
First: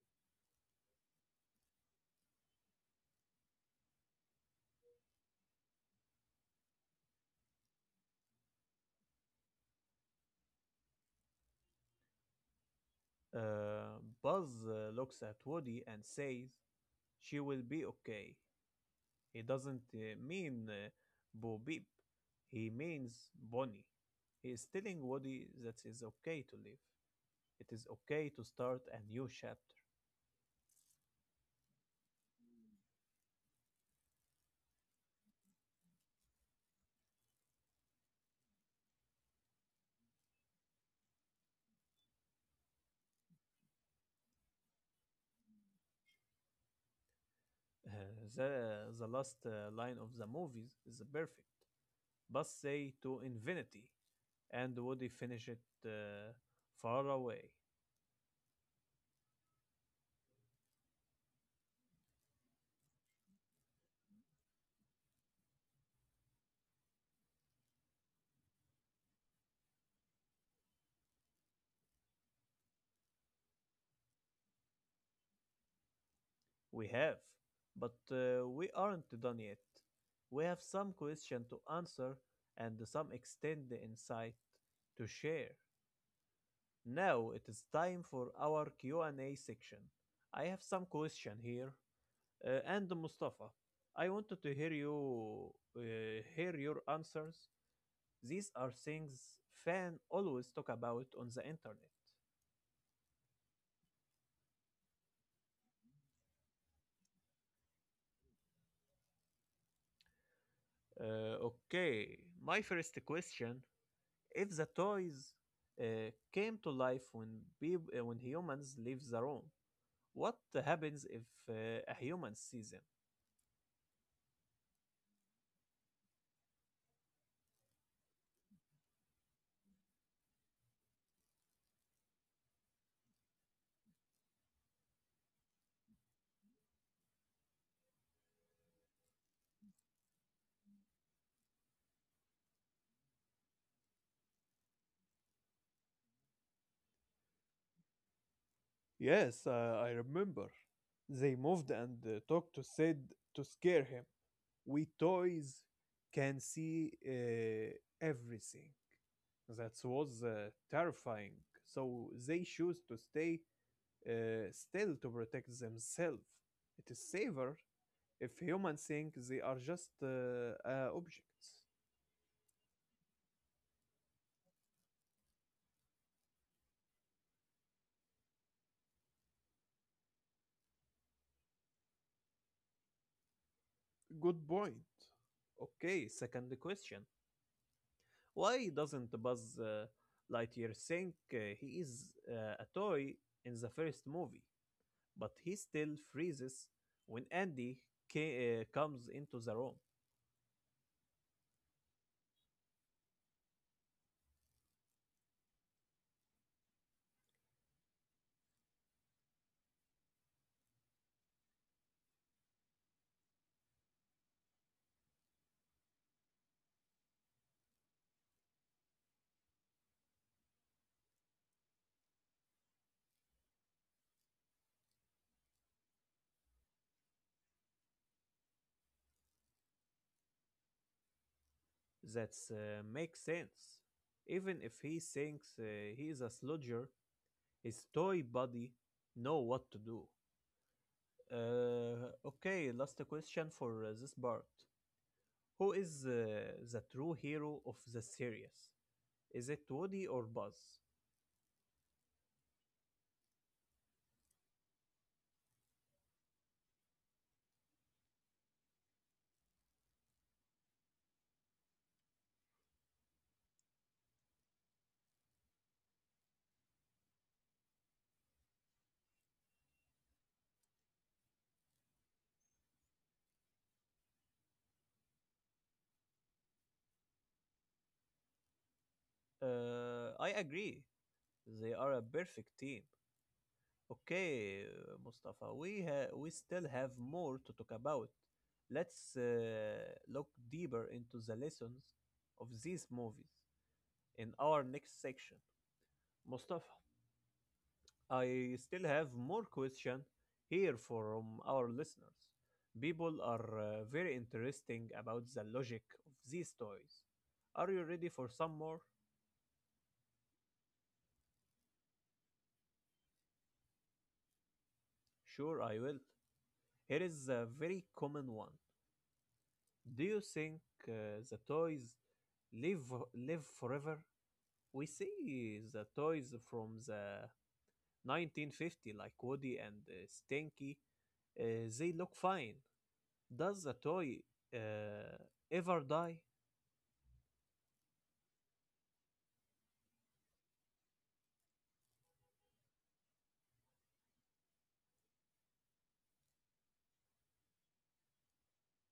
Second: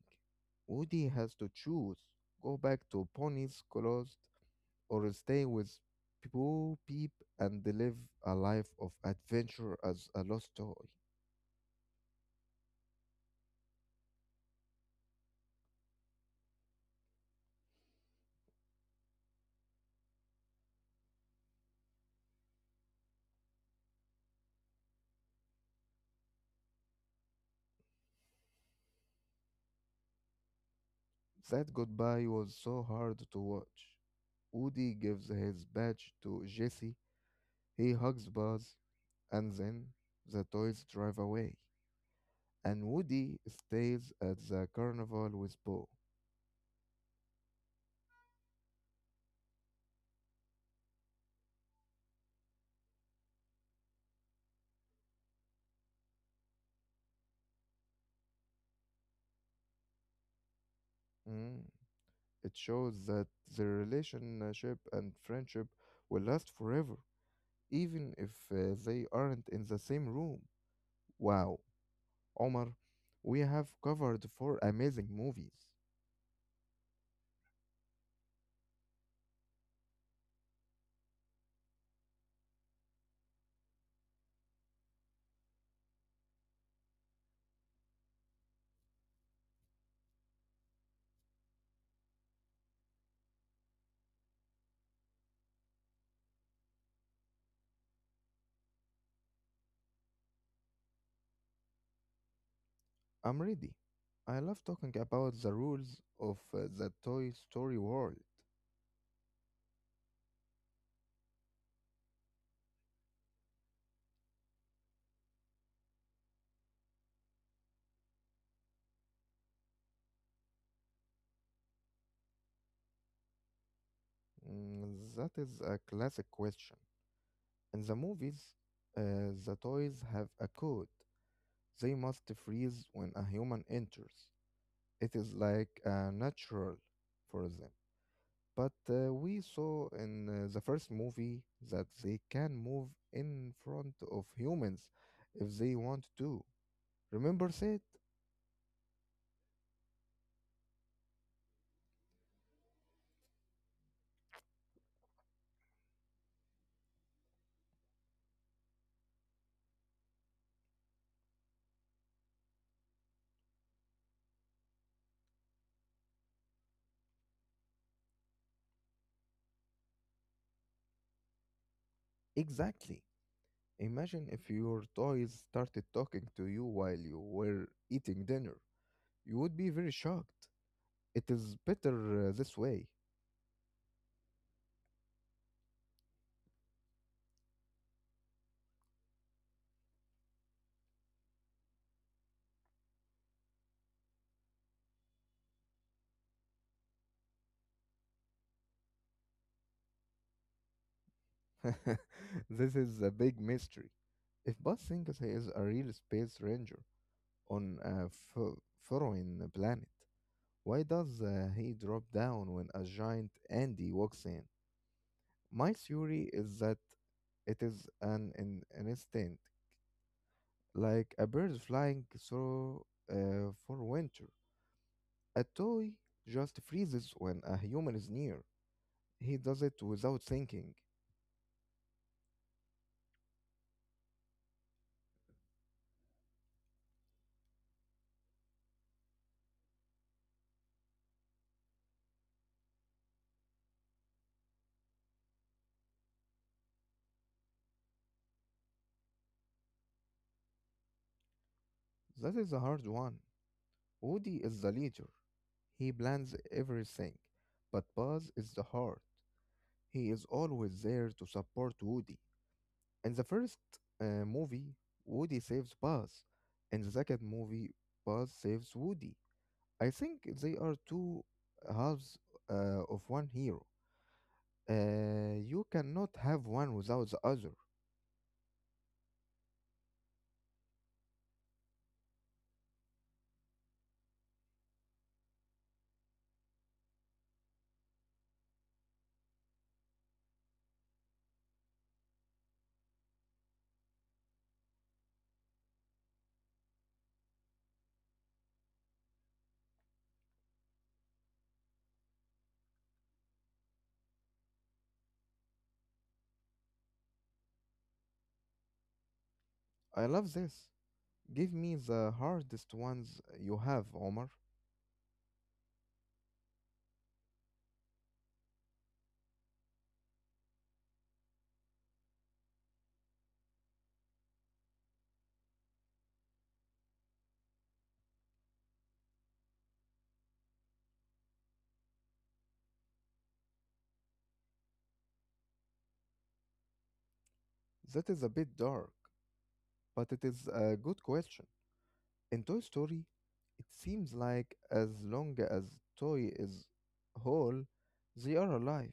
Speaker 2: Woody has to choose: go back to Pony's Closed or stay with Bo Peep and live a life of adventure as a lost toy.
Speaker 1: Uh, Buzz looks at Woody and says, "She will be okay." He doesn't mean Bo Peep. He means Bonnie. He is telling Woody that it is okay to live. It is okay to start a new chapter.
Speaker 2: That goodbye was so hard to watch. Woody gives his badge to Jesse, he hugs Buzz, and then the toys drive away. And Woody stays at the carnival with Boo.
Speaker 1: Uh, the last line of the movies is perfect. Buzz say to infinity, and Woody finish it uh, far away.
Speaker 2: It shows that the relationship and friendship will last forever, even if they aren't in the same room. Wow, Omar, we have covered four amazing movies.
Speaker 1: We have, but we aren't done yet. We have some questions to answer and some extended insight to share. Now it is time for our Q&A section. I have some question here, and Mustafa, I wanted to hear your answers. These are things fans always talk about on the internet.
Speaker 2: I'm ready. I love talking about the rules of the Toy Story world.
Speaker 1: Okay, my first question. If the toys came to life when humans leave the room, what happens if a human sees them?
Speaker 2: Mm, that is a classic question. In the movies, the toys have a code. They must freeze when a human enters. It is like a natural for them. But we saw in the first movie that they can move in front of humans if they want to. Remember Sid?
Speaker 1: Yes, I remember. They moved and talked to Sid to scare him. We toys can see everything. That was terrifying. So they choose to stay still to protect themselves. It is safer if humans think they are just objects.
Speaker 2: Exactly. Imagine if your toys started talking to you while you were eating dinner. You would be very shocked. It is better this way.
Speaker 1: Good point. Okay, second question. Why doesn't Buzz Lightyear think he is a toy in the first movie, but he still freezes when Andy comes into the room?
Speaker 2: This is a big mystery. If Buzz thinks he is a real space ranger on a fo- foreign planet, why does he drop down when a giant Andy walks in? My theory is that it is an instinct, like a bird flying through for winter. A toy just freezes when a human is near. He does it without thinking.
Speaker 1: That makes sense. Even if he thinks he is a sludger, his toy body know what to do. Okay, last question for this part. Who is the true hero of the series? Is it Woody or Buzz?
Speaker 2: That is a hard one. Woody is the leader. He plans everything. But Buzz is the heart. He is always there to support Woody. In the first movie, Woody saves Buzz. In the second movie, Buzz saves Woody. I think they are two halves of one hero. You cannot have one without the other.
Speaker 1: I agree. They are a perfect team. Okay, Mustafa, we still have more to talk about. Let's look deeper into the lessons of these movies in our next section. Mustafa, I still have more question here from our listeners. People are very interesting about the logic of these toys. Are you ready for some more?
Speaker 2: I love this. Give me the hardest ones you have, Omar.
Speaker 1: Sure, I will. Here is a very common one. Do you think the toys live live forever? We see the toys from the 1950 like Woody and Stinky. They look fine. Does the toy uh, ever die?
Speaker 2: That is a bit dark, but it is a good question. In Toy Story, it seems like as long as Toy is whole, they are alive.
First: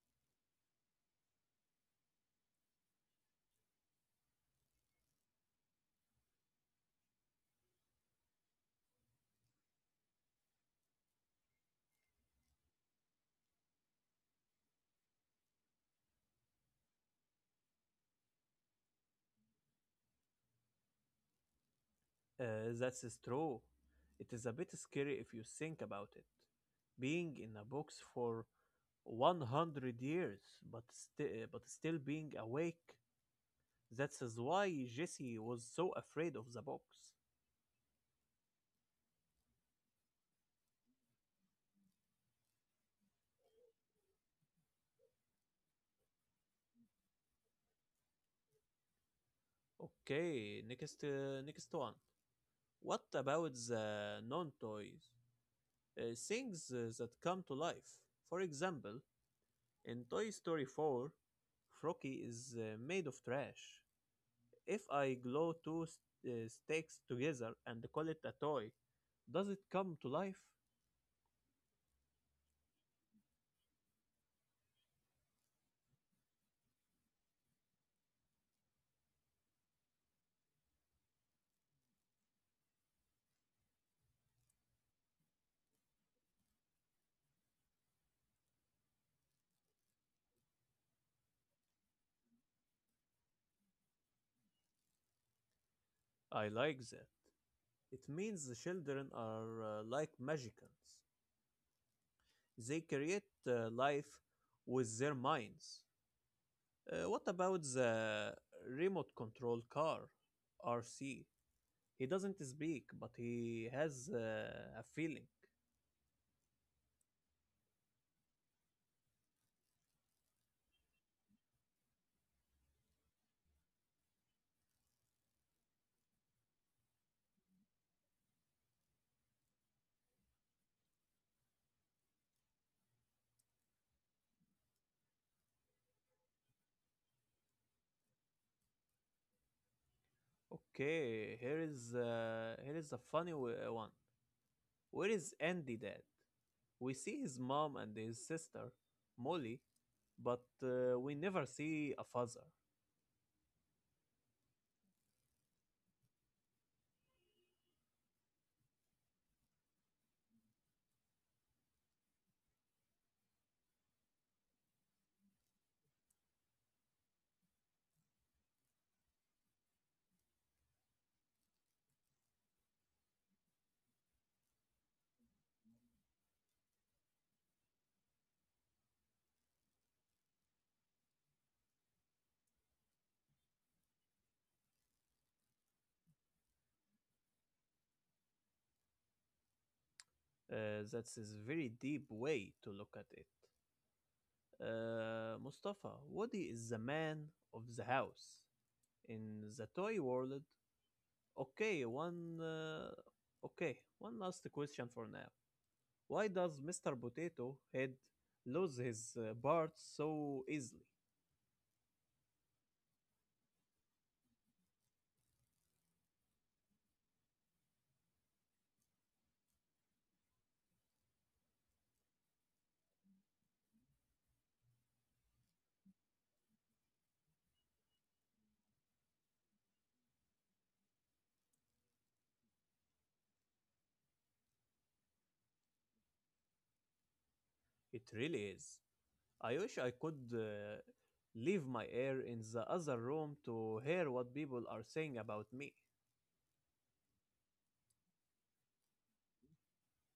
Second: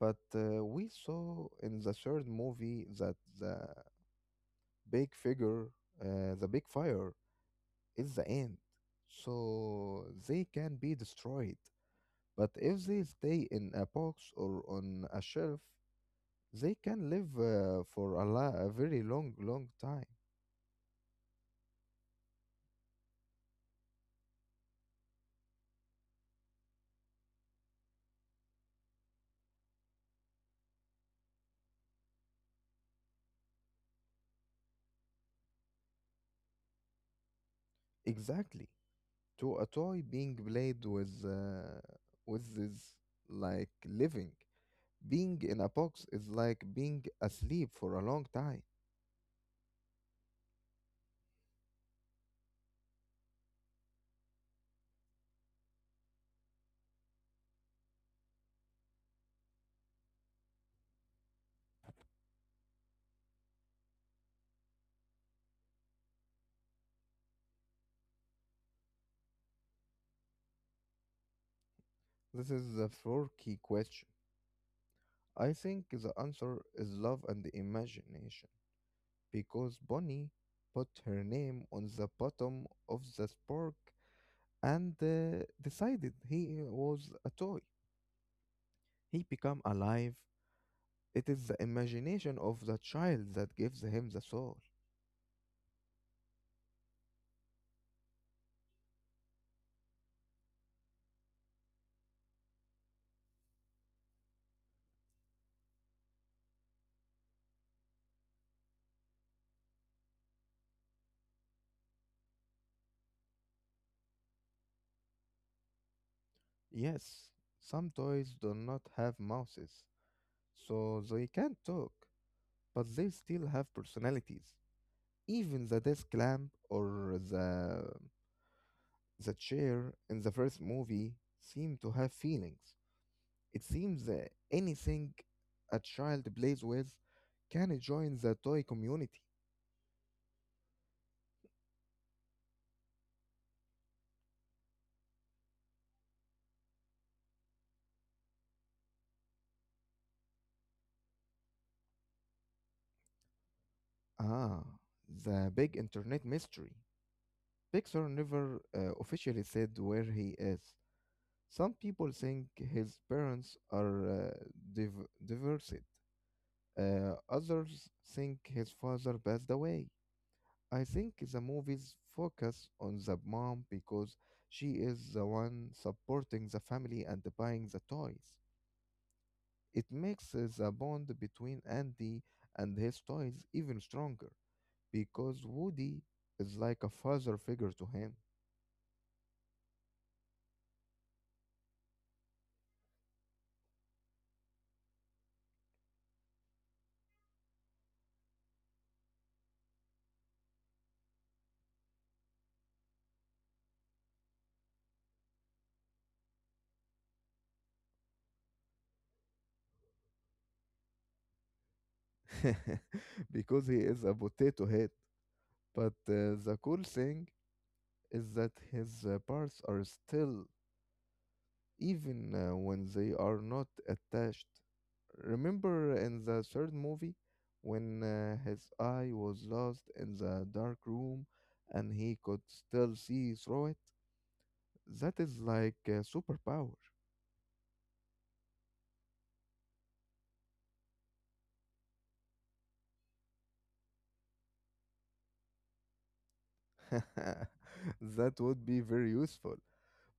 Speaker 2: But we saw in the third movie that the big figure, the big fire, is the end, so they can be destroyed. But if they stay in a box or on a shelf, they can live for a very long time.
Speaker 1: That's true. It is a bit scary if you think about it. Being in a box for 100 years, but, but still being awake. That is why Jesse was so afraid of the box.
Speaker 2: Exactly. To a toy being played with is like living. Being in a box is like being asleep for a long time.
Speaker 1: Okay, next one. What about the non toys? Things that come to life. For example, in Toy Story 4, Frocky is made of trash. If I glue two sticks together and call it a toy, does it come to life?
Speaker 2: This is the four key question. I think the answer is love and imagination. Because Bonnie put her name on the bottom of the spark and decided he was a toy, he became alive. It is the imagination of the child that gives him the soul.
Speaker 1: I like that. It means the children are like magicians. They create life with their minds. What about the remote control car, RC? He doesn't speak, but he has a feeling.
Speaker 2: Yes, some toys do not have mouths, so they can't talk, but they still have personalities. Even the desk lamp or the chair in the first movie seem to have feelings. It seems that anything a child plays with can join the toy community.
Speaker 1: Okay, here is a funny one. Where is Andy, Dad? We see his mom and his sister, Molly, but we never see a father.
Speaker 2: Ah, the big internet mystery. Pixar never officially said where he is. Some people think his parents are divorced. Others think his father passed away. I think the movies focus on the mom because she is the one supporting the family and buying the toys. It makes the bond between Andy and his toys even stronger, because Woody is like a father figure to him.
Speaker 1: That's a very deep way to look at it. Mustafa, Woody is the man of the house. In the toy world, okay, one. Okay, one last question for now. Why does Mr. Potato Head lose his parts so easily?
Speaker 2: Because he is a potato head. But the cool thing is that his parts are still, even when they are not attached. Remember in the third movie when his eye was lost in the dark room and he could still see through it? That is like a superpower.
Speaker 1: It really is. I wish I could leave my air in the other room to hear what people are saying about me.
Speaker 2: That would be very useful,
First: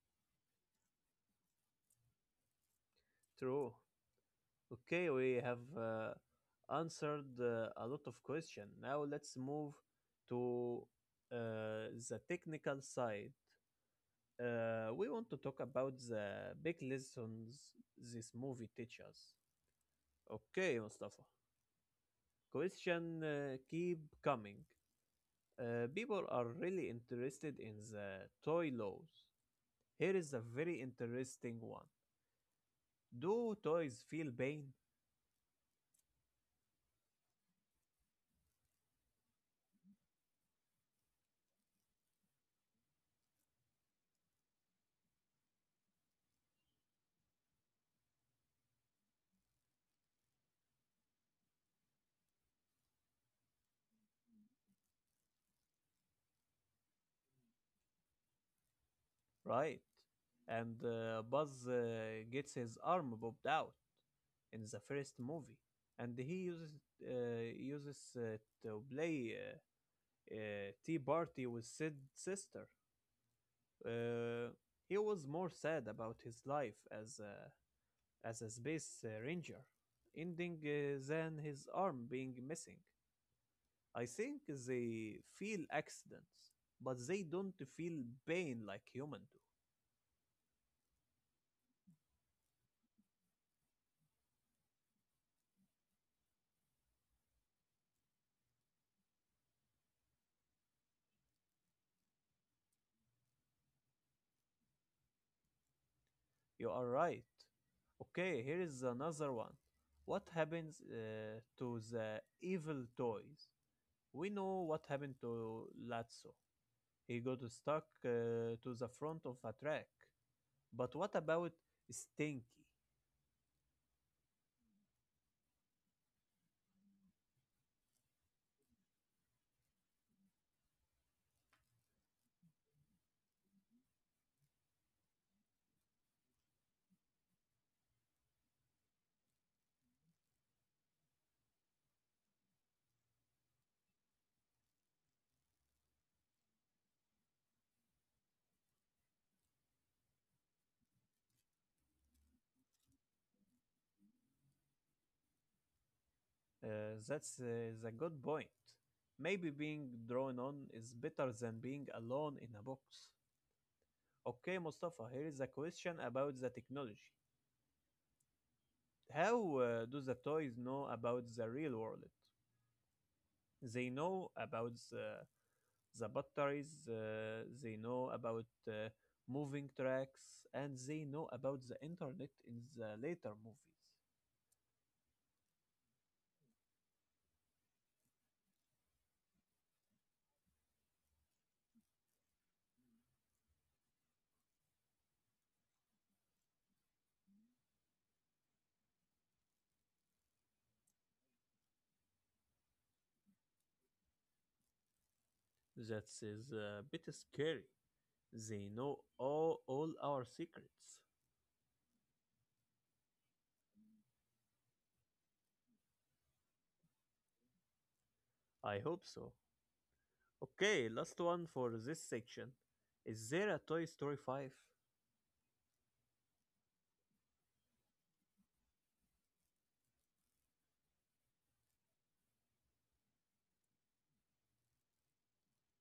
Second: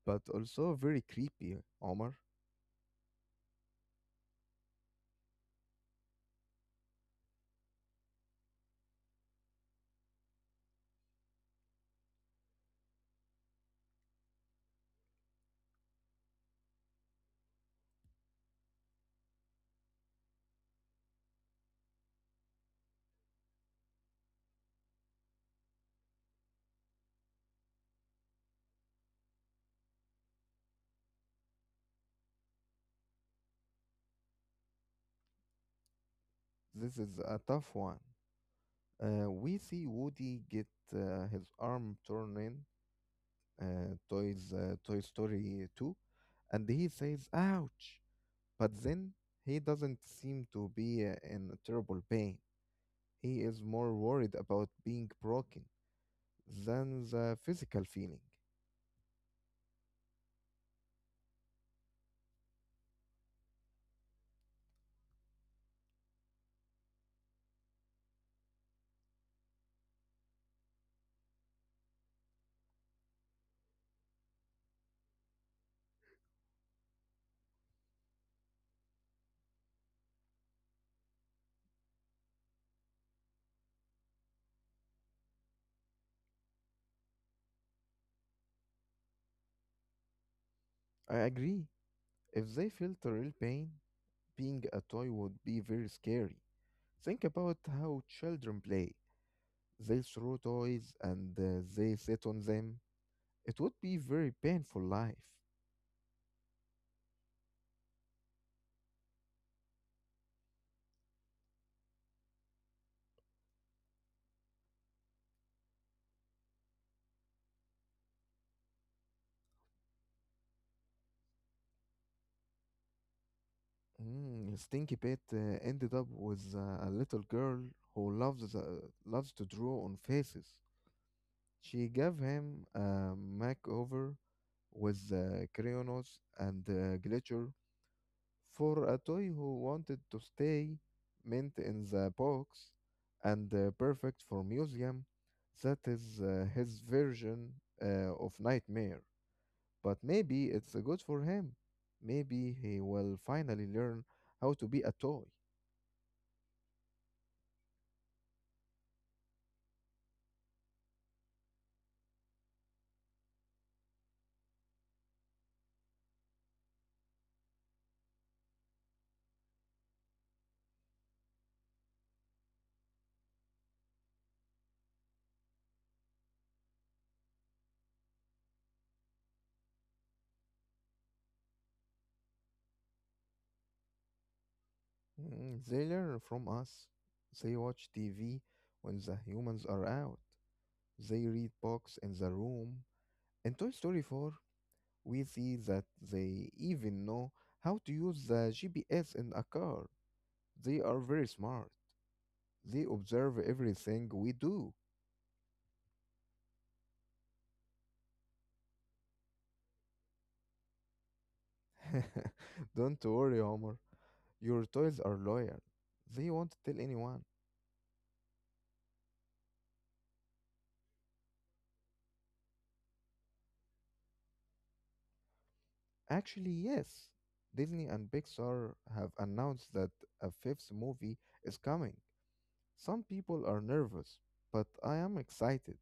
Speaker 2: but also very creepy, Omar.
Speaker 1: True. Okay, we have answered a lot of questions. Now let's move to uh, the technical side. We want to talk about the big lessons this movie teaches. Okay, Mustafa. Question keep coming. People are really interested in the toy laws. Here is a very interesting one. Do toys feel pain?
Speaker 2: This is a tough one. We see Woody get his arm torn in Toy Story 2, and he says, "Ouch!" But then he doesn't seem to be in terrible pain. He is more worried about being broken than the physical feeling.
Speaker 1: Right. And Buzz gets his arm popped out in the first movie, and he uses to play tea party with Sid's sister. Uh, he was more sad about his life as a space ranger, ending than his arm being missing. I think they feel accidents, but they don't feel pain like humans do.
Speaker 2: I agree. If they felt the real pain, being a toy would be very scary. Think about how children play. They throw toys and they sit on them. It would be very painful life.
Speaker 1: You are right. Okay, here is another one. What happens to the evil toys? We know what happened to Lazzo. He got stuck to the front of a track. But what about Stinky?
Speaker 2: Mm, Stinky pet ended up with a little girl who loves to draw on faces. She gave him a makeover with crayons and glitter, for a toy who wanted to stay mint in the box and perfect for museum. That is his version of nightmare. But maybe it's good for him. Maybe he will finally learn how to be a toy.
Speaker 1: Is a good point. Maybe being drawn on is better than being alone in a box. Okay, Mustafa, here is a question about the technology. How do the toys know about the real world? They know about the batteries, they know about moving tracks, and they know about the internet in the later movies.
Speaker 2: Mm, they learn from us. They watch TV when the humans are out. They read books in the room. In Toy Story 4, we see that they even know how to use the GPS in a car. They are very smart. They observe everything we do.
Speaker 1: That is a bit scary. They know all our secrets.
Speaker 2: Don't worry, Homer. Your toys are loyal. They won't tell anyone.
Speaker 1: I hope so. Okay, last one for this section. Is there a Toy Story 5?
Speaker 2: Actually, yes. Disney and Pixar have announced that a fifth movie is coming. Some people are nervous, but I am excited.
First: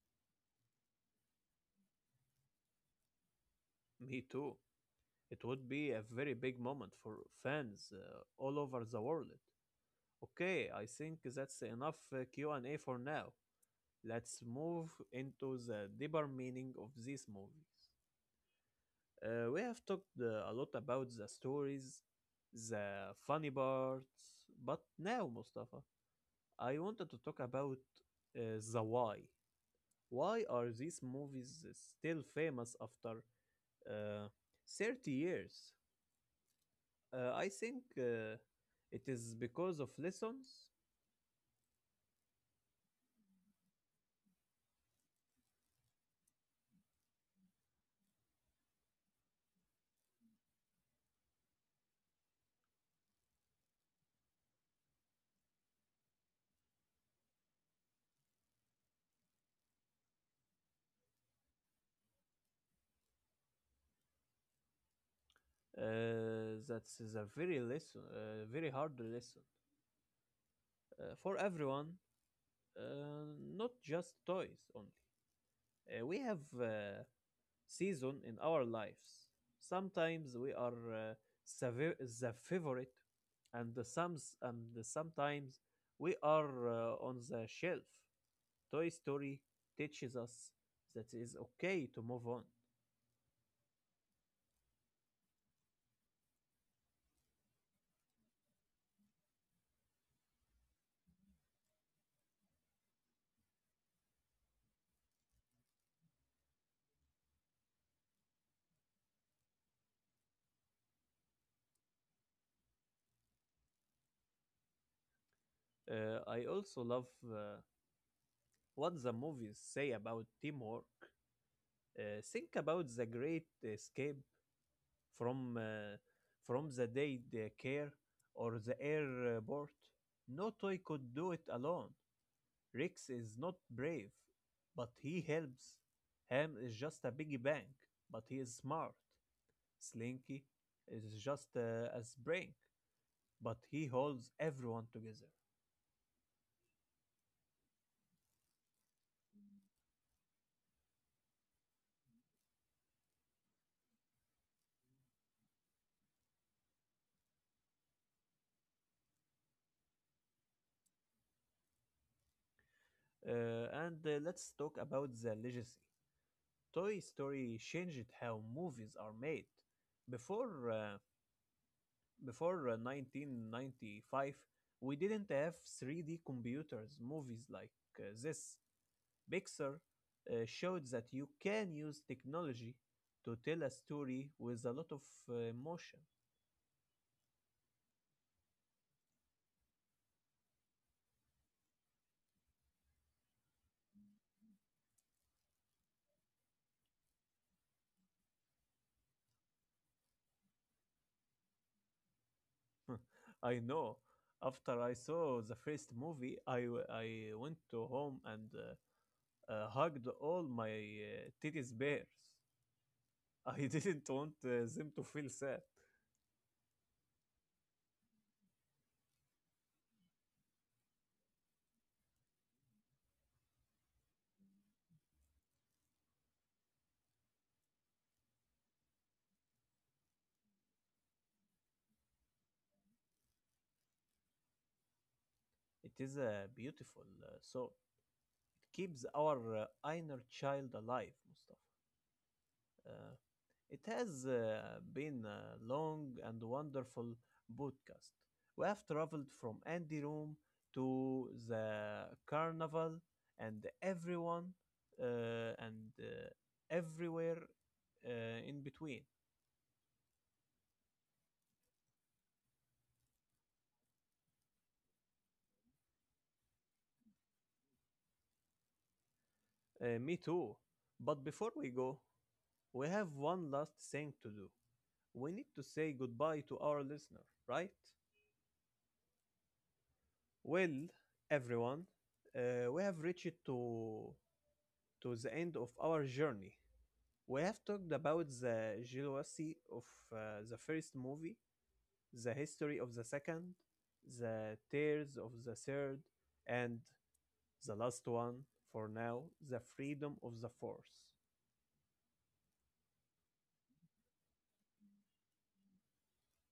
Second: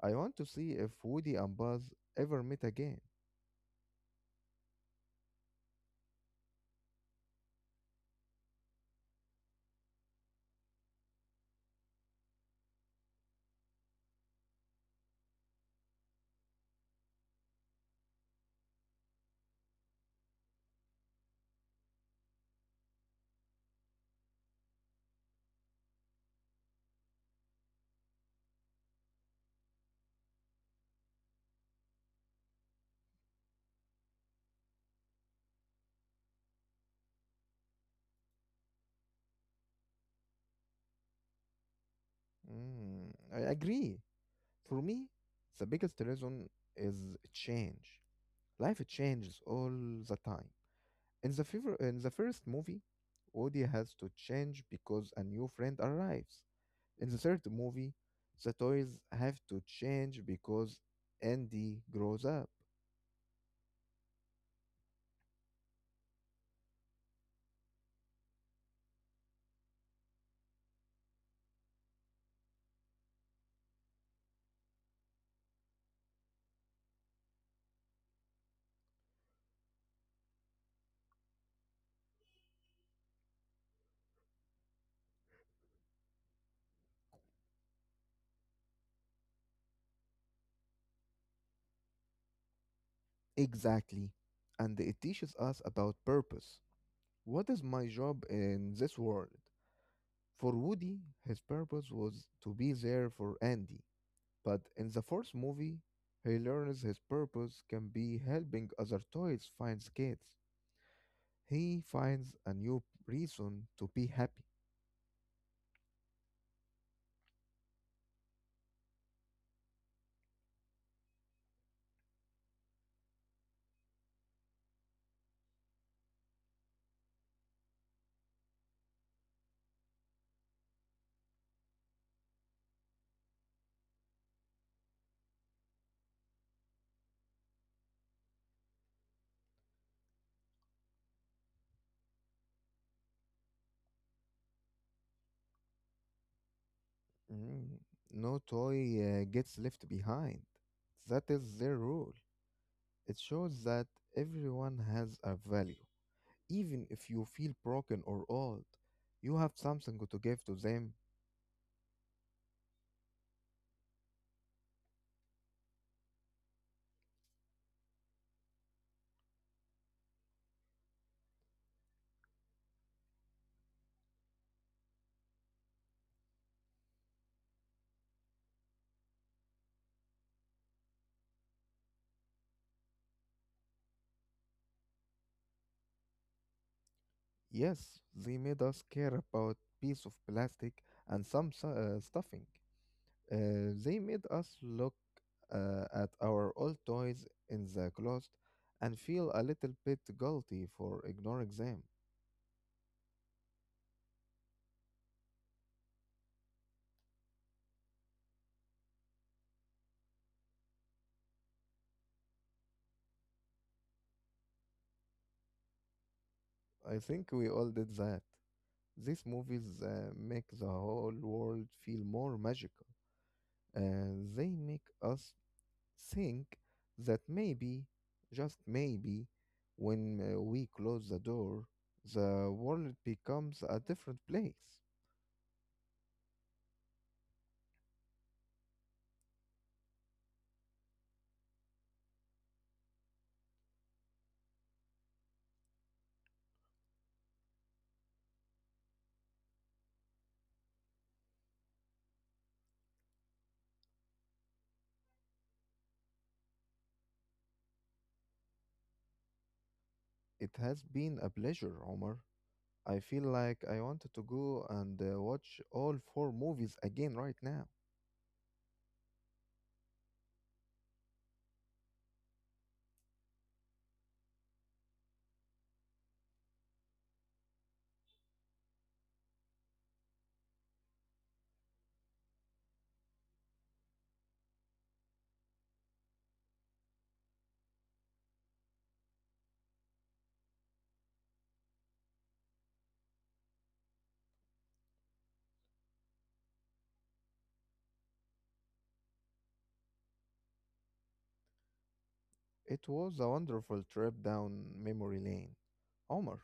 Speaker 2: I want to see if Woody and Buzz ever meet again.
Speaker 1: Me too. It would be a very big moment for fans all over the world. Okay, I think that's enough Q&A for now. Let's move into the deeper meaning of these movies. We have talked a lot about the stories, the funny parts, but now, Mustafa, I wanted to talk about the why. Why are these movies still famous after uh, 30 years? I think it is because of lessons.
Speaker 2: Mm, I agree. For me, the biggest reason is change. Life changes all the time. In the first movie, Woody has to change because a new friend arrives. In the third movie, the toys have to change because Andy grows up.
Speaker 1: That is a very hard lesson for everyone, uh, not just toys only. We have season in our lives. Sometimes we are the favorite, and the some and the sometimes we are on the shelf. Toy Story teaches us that it's okay to move on.
Speaker 2: Exactly. And it teaches us about purpose. What is my job in this world? For Woody, his purpose was to be there for Andy. But in the fourth movie, he learns his purpose can be helping other toys find skates. He finds a new reason to be happy.
Speaker 1: I also love what the movies say about teamwork. Think about the great escape from uh, from the day care or the airport. No toy could do it alone. Rex is not brave, but he helps. Ham is just a big bank, but he is smart. Slinky is just as brain, but he holds everyone together.
Speaker 2: Mm, no toy gets left behind. That is their rule. It shows that everyone has a value. Even if you feel broken or old, you have something to give to them.
Speaker 1: And let's talk about the legacy. Toy Story changed how movies are made. Before uh, before 1995, we didn't have 3D computers movies like this. Pixar showed that you can use technology to tell a story with a lot of emotion.
Speaker 2: Yes, they made us care about piece of plastic and some stuffing. They made us look at our old toys in the closet and feel a little bit guilty for ignoring them.
Speaker 1: I know. After I saw the first movie, I went to home and hugged all my teddy's bears. I didn't want them to feel sad.
Speaker 2: I think we all did that. These movies make the whole world feel more magical. They make us think that maybe, just maybe, when we close the door, the world becomes a different place.
Speaker 1: It is a beautiful song. It keeps our inner child alive, Mustafa. Uh, It has been a long and wonderful podcast. We have traveled from Andy Room to the carnival and everyone and everywhere in between.
Speaker 2: It has been a pleasure, Omar. I feel like I wanted to go and watch all four movies again right now.
Speaker 1: Me too. But before we go, we have one last thing to do. We need to say goodbye to our listener, right? Well, everyone, we have reached to the end of our journey. We have talked about the jealousy of the first movie, the history of the second, the tears of the third, and the last one for now, the freedom of the fourth.
Speaker 2: It was a wonderful trip down memory lane. Omar,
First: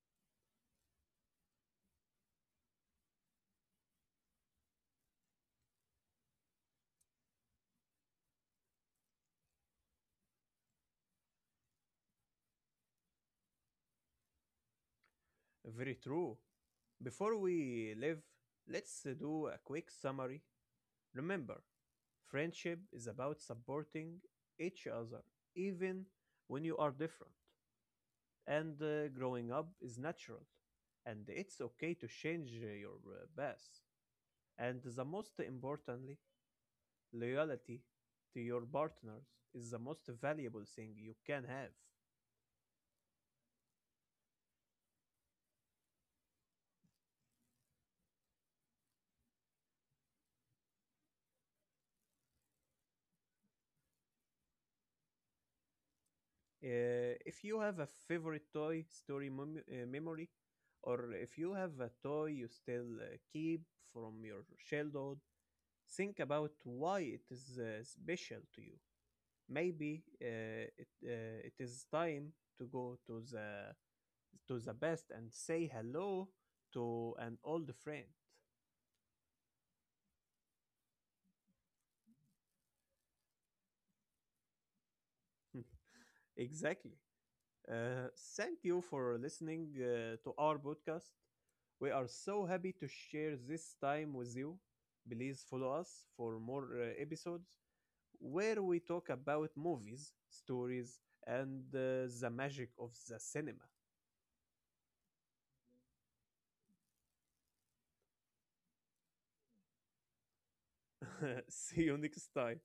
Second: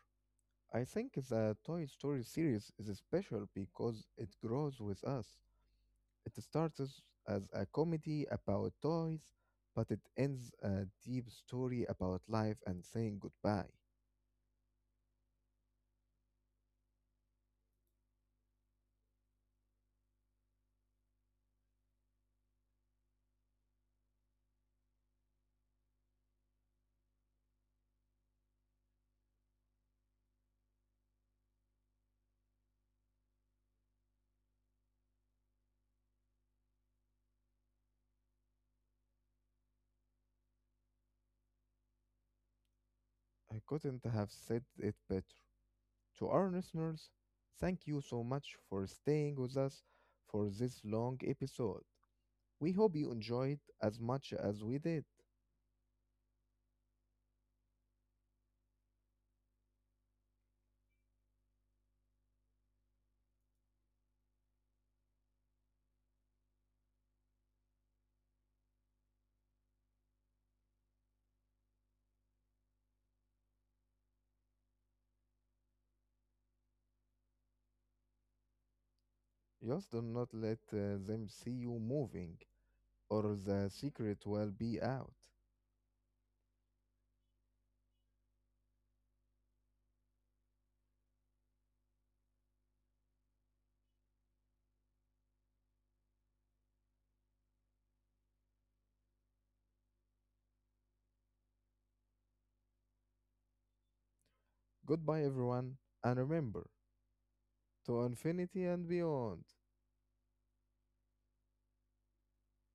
Speaker 2: I think the Toy Story series is special because it grows with us. It starts as a comedy about toys, but it ends a deep story about life and saying goodbye.
Speaker 1: Very true. Before we leave, let's do a quick summary. Remember, friendship is about supporting each other even when you are different. And growing up is natural. And it's okay to change your path. And the most importantly, loyalty to your partners is the most valuable thing you can have.
Speaker 2: I couldn't have said it better. To our listeners, thank you so much for staying with us for this long episode. We hope you enjoyed as much as we did.
Speaker 1: If you have a favorite toy story memory, or if you have a toy you still keep from your childhood, think about why it is special to you. Maybe it is time to go to the best and say hello to an old friend.
Speaker 2: Just do not let them see you moving, or the secret will be out.
Speaker 1: Exactly. Uh, Thank you for listening to our podcast. We are so happy to share this time with you. Please follow us for more episodes where we talk about movies, stories, and the magic of the cinema.
Speaker 2: Goodbye, everyone, and remember, to infinity and beyond.
Speaker 1: See you next time.